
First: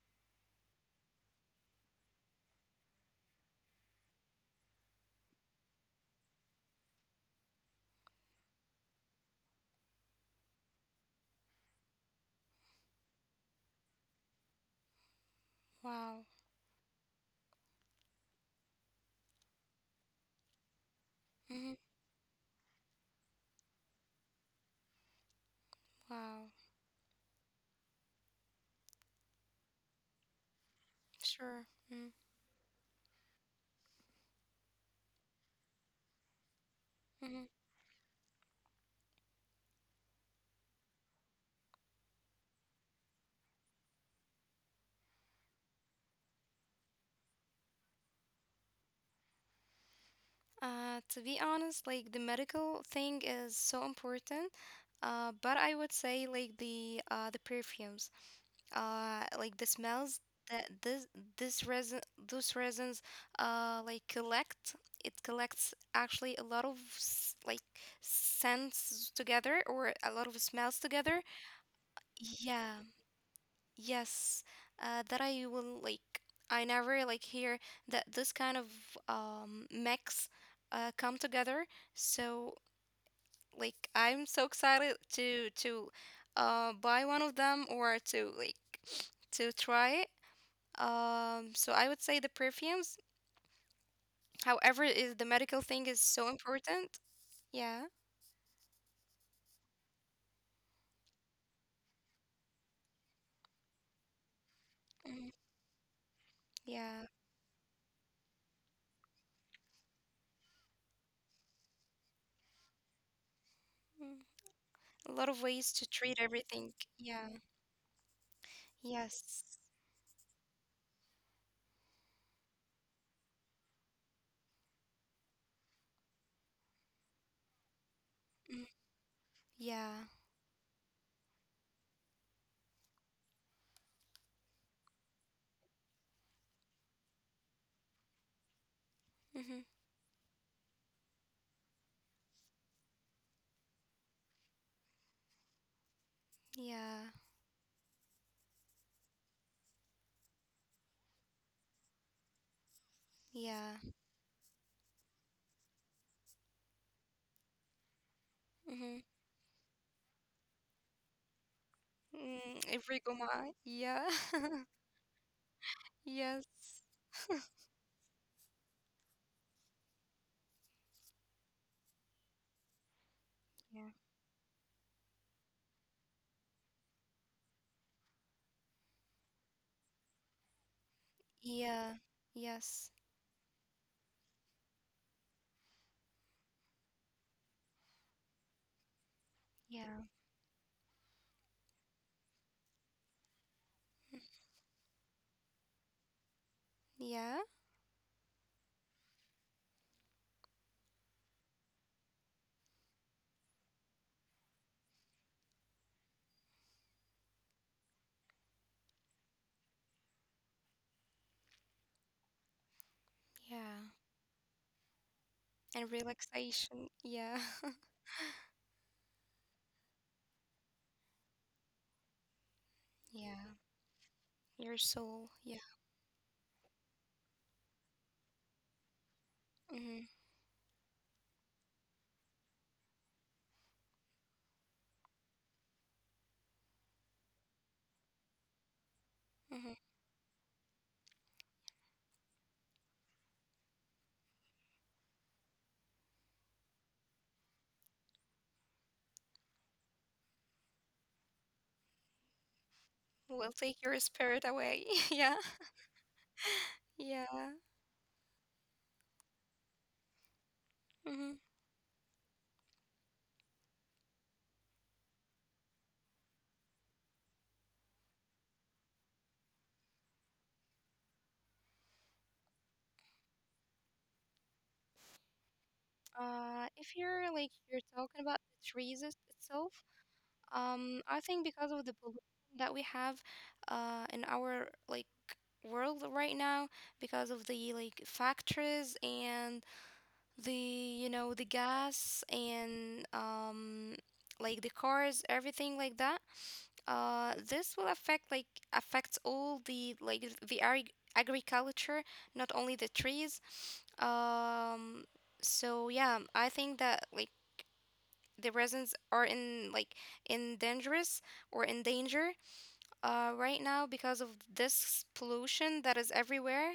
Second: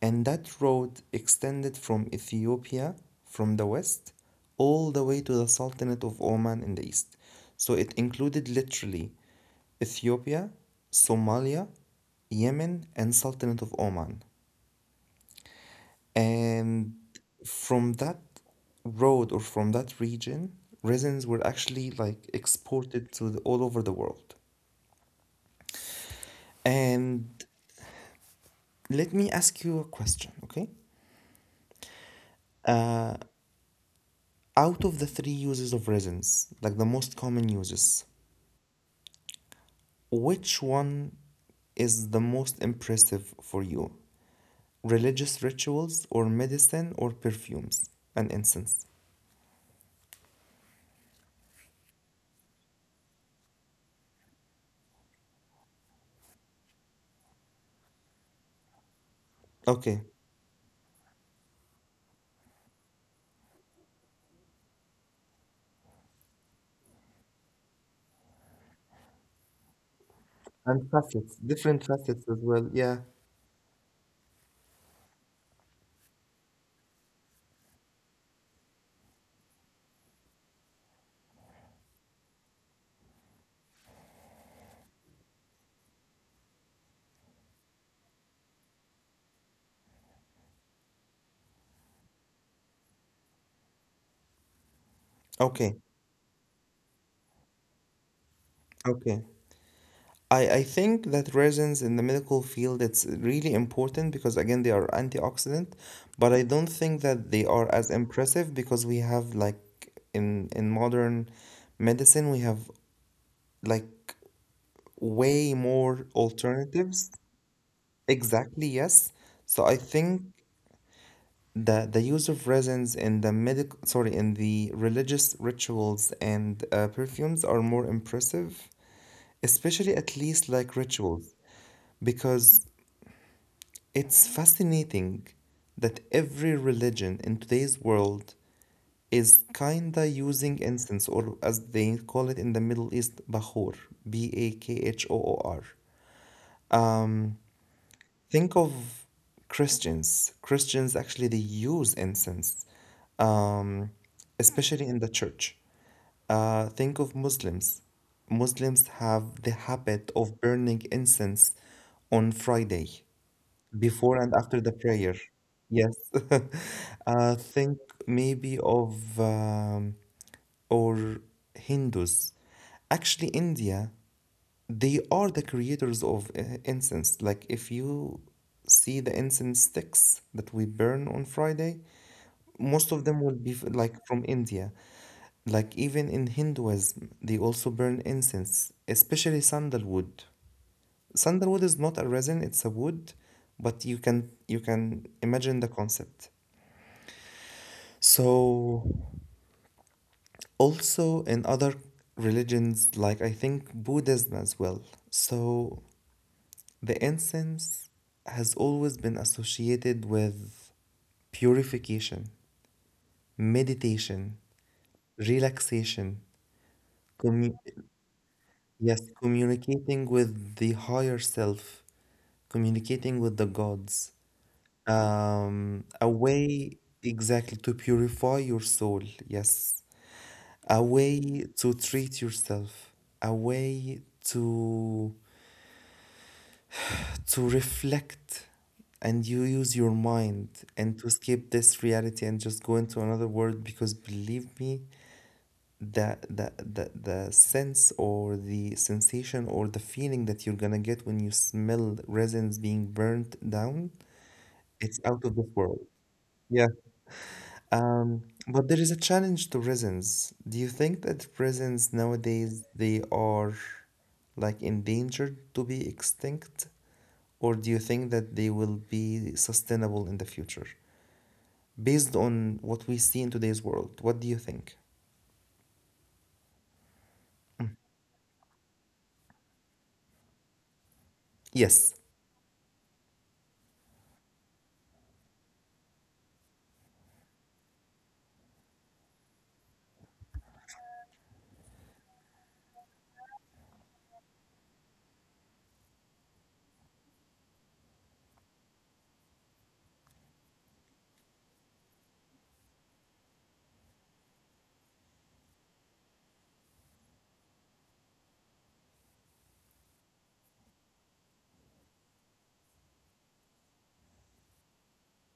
Speaker 1: And that road extended from Ethiopia from the west all the way to the Sultanate of Oman in the east. So it included literally Ethiopia, Somalia, Yemen, and Sultanate of Oman.
Speaker 2: Wow.
Speaker 1: And from that road or from that region, resins were
Speaker 2: Mhm.
Speaker 1: actually like exported to the, all over the world.
Speaker 2: Wow.
Speaker 1: And let me ask you a question, okay?
Speaker 2: Sure. Mhm.
Speaker 1: Uh, Out of the three uses of resins, like the most
Speaker 2: Mhm.
Speaker 1: common uses, which one is the most impressive for you? Religious rituals or medicine or perfumes and incense?
Speaker 2: To be honest, like the medical thing is so important. But I would say like the perfumes, like the
Speaker 1: Okay.
Speaker 2: smells that this resin those resins like collect it collects actually a lot of like scents together or a lot of smells
Speaker 1: And
Speaker 2: together.
Speaker 1: facets, different facets as well.
Speaker 2: Yeah.
Speaker 1: Yeah.
Speaker 2: Yes, that I will like. I never like hear that this kind of mix come together. So like I'm so excited to buy one of them or to like to try it. So I would say the perfumes. However, is the medical thing
Speaker 1: Okay.
Speaker 2: is so important. Yeah.
Speaker 1: Okay. I think that resins in the medical field it's really important because again they are
Speaker 2: Mhm.
Speaker 1: antioxidant, but I don't
Speaker 2: Yeah.
Speaker 1: think that they are as impressive because we have like in modern medicine we have like
Speaker 2: Mm. A lot of
Speaker 1: way
Speaker 2: ways to
Speaker 1: more
Speaker 2: treat everything.
Speaker 1: alternatives.
Speaker 2: Yeah.
Speaker 1: Exactly, yes.
Speaker 2: Yes.
Speaker 1: So I think the use of resins in the medical sorry in the religious rituals and perfumes are more
Speaker 2: Mm.
Speaker 1: impressive,
Speaker 2: Yeah.
Speaker 1: especially at least like rituals because it's fascinating that every religion in today's world is
Speaker 2: Mm-hmm.
Speaker 1: kinda using incense, or as they call it in the Middle East, Bakhor, Bakhoor.
Speaker 2: Yeah.
Speaker 1: Um, think of Christians. Christians actually they use incense, um,
Speaker 2: Yeah.
Speaker 1: especially in the church. Think of Muslims. Muslims
Speaker 2: Mm-hmm.
Speaker 1: have the habit of burning incense on
Speaker 2: Mm,
Speaker 1: Friday.
Speaker 2: every goma. Yeah.
Speaker 1: Before and after
Speaker 2: <laughs>
Speaker 1: the prayer. Yes. <laughs>
Speaker 2: Yes.
Speaker 1: Think maybe of or Hindus. Actually,
Speaker 2: Yeah.
Speaker 1: India, they are the creators of incense. Like if you see the incense sticks that we burn on Friday,
Speaker 2: Yeah. Yes.
Speaker 1: most of them will be like from India. Like even in Hinduism, they also burn incense, especially
Speaker 2: Yeah.
Speaker 1: sandalwood. Is not a resin, it's a wood, but you can imagine the concept.
Speaker 2: Yeah.
Speaker 1: So also in other religions, like I think Buddhism as well. So the incense has always been associated with purification,
Speaker 2: Yeah.
Speaker 1: meditation,
Speaker 2: And
Speaker 1: relaxation,
Speaker 2: relaxation. Yeah.
Speaker 1: commu-
Speaker 2: <laughs>
Speaker 1: yes, communicating with the higher self, communicating with the
Speaker 2: Yeah.
Speaker 1: gods.
Speaker 2: Your soul. Yeah.
Speaker 1: A way exactly to purify your soul, yes.
Speaker 2: Mm-hmm.
Speaker 1: A way to treat yourself, a way to reflect and you use
Speaker 2: Mm-hmm.
Speaker 1: your mind and to escape this reality and just go into another world because believe me, the sense or the sensation or the feeling that you're gonna get when you smell resins being burnt
Speaker 2: Will take
Speaker 1: down,
Speaker 2: your spirit away.
Speaker 1: it's
Speaker 2: <laughs>
Speaker 1: out
Speaker 2: Yeah.
Speaker 1: of this world. Yeah.
Speaker 2: Yeah.
Speaker 1: But there is a challenge to resins. Do you think
Speaker 2: Mm-hmm.
Speaker 1: that resins nowadays they are like endangered to be extinct, or do you think that they will be sustainable in the future? Based on what we see in today's world, what do you think?
Speaker 2: If you're like you're talking about the trees itself, I think because of the pollution
Speaker 1: Yes,
Speaker 2: that we have in our like world right now, because of the like factories and the you know the gas and like the cars, everything like that. This will affect like affects all the like the agriculture, not only the trees. Um, so yeah, I think that like the resins are in like in dangerous or in danger right now because of this pollution that is everywhere.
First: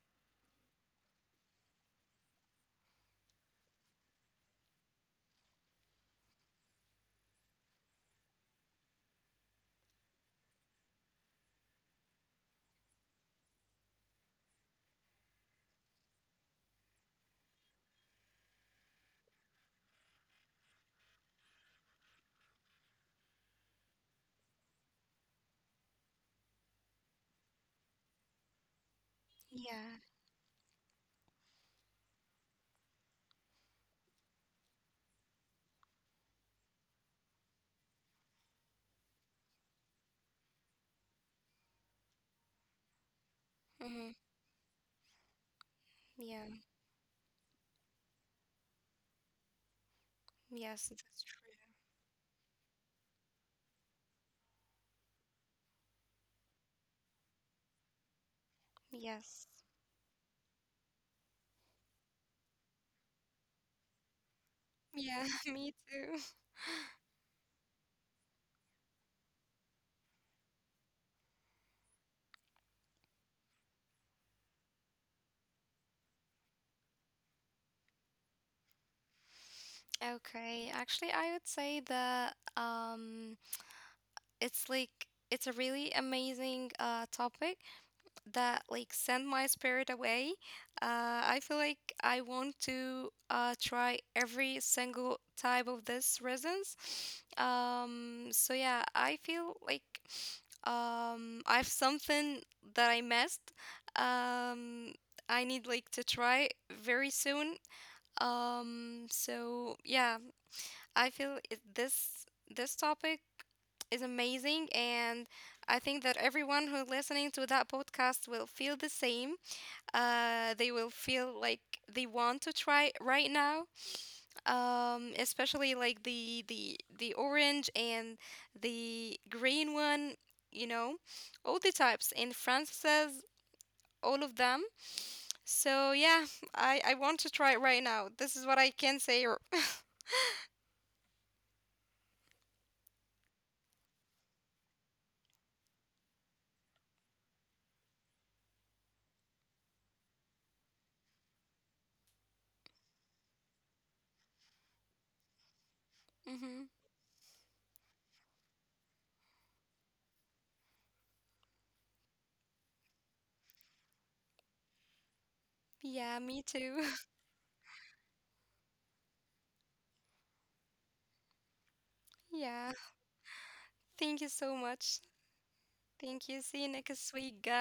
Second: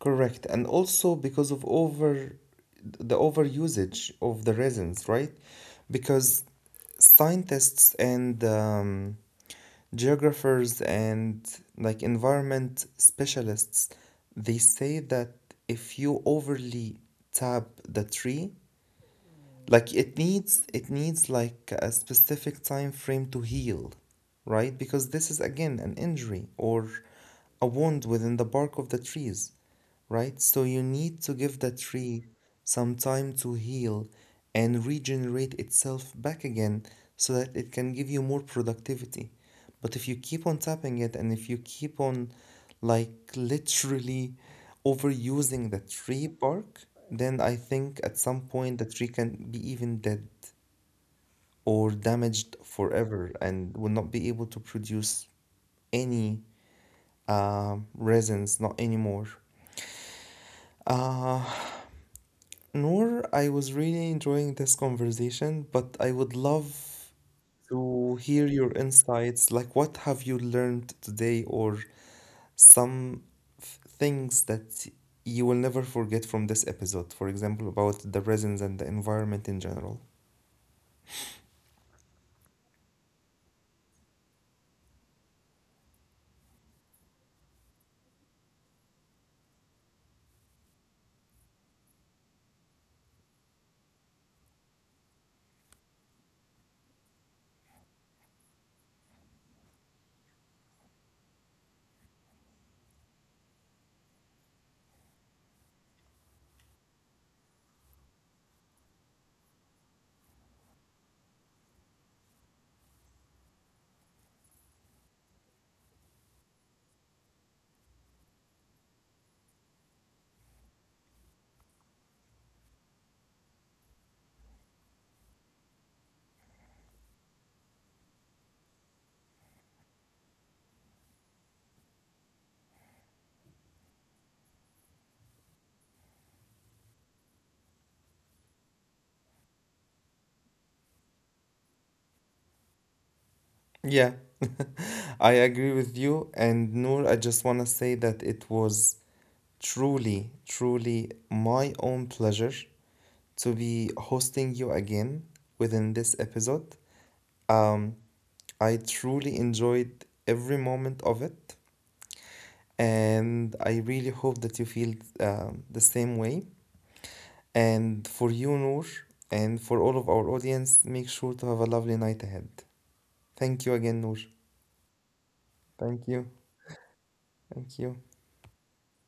Speaker 1: correct. And also because of over the overusage of the resins, right? Because scientists and geographers and like environment specialists, they say that if you overly tap the tree, like it needs like a specific time frame to heal, right? Because this is again an injury or a wound within the bark of the trees, right? So you need
Speaker 2: Yeah.
Speaker 1: to give the tree some time to heal and regenerate itself back again so that it can give you more productivity. But if you keep on tapping it and if you keep on like literally
Speaker 2: Mm-hmm.
Speaker 1: overusing the tree bark, then I think
Speaker 2: Yeah.
Speaker 1: at some point the tree can be even dead or
Speaker 2: Yes,
Speaker 1: damaged
Speaker 2: that's true.
Speaker 1: forever and will not be able to produce any resins, not anymore.
Speaker 2: Yes.
Speaker 1: Uh, Noor, I was really enjoying this conversation, but I would
Speaker 2: Yeah, <laughs>
Speaker 1: love
Speaker 2: me too. <laughs>
Speaker 1: to hear your insights. Like, what have you learned today, or some things that you will never forget from this episode. For example, about the resins and the environment in general.
Speaker 2: Okay, actually, I would say that it's like it's a really amazing topic that like send my spirit away. Uh, I feel like I want to try every single type of this resins. So yeah, I feel like I have something that I missed. Um, I need like to try very soon. So yeah, I feel it, this topic is amazing, and I think that everyone who listening to that podcast will feel the same. They will feel like they want to try right now, especially like the orange and the green one. You know, all the types, and Francis says all of them. So yeah, I want to try it right now. This is what I can say. <laughs>
Speaker 1: Yeah, <laughs> I agree with you. And Noor, I just want to say that it was truly, truly my own pleasure to be hosting you again within this episode. Um,
Speaker 2: Hmm.
Speaker 1: I truly enjoyed every moment of it. And I really hope that you feel the same way.
Speaker 2: Yeah, me
Speaker 1: And for
Speaker 2: too.
Speaker 1: you, Noor, and for all of our audience, make sure to have a lovely night ahead. Thank you
Speaker 2: <laughs>
Speaker 1: again, Noor.
Speaker 2: Yeah. Thank you so
Speaker 1: Thank you.
Speaker 2: much. Thank
Speaker 1: Thank
Speaker 2: you.
Speaker 1: you.
Speaker 2: See you next week, guys.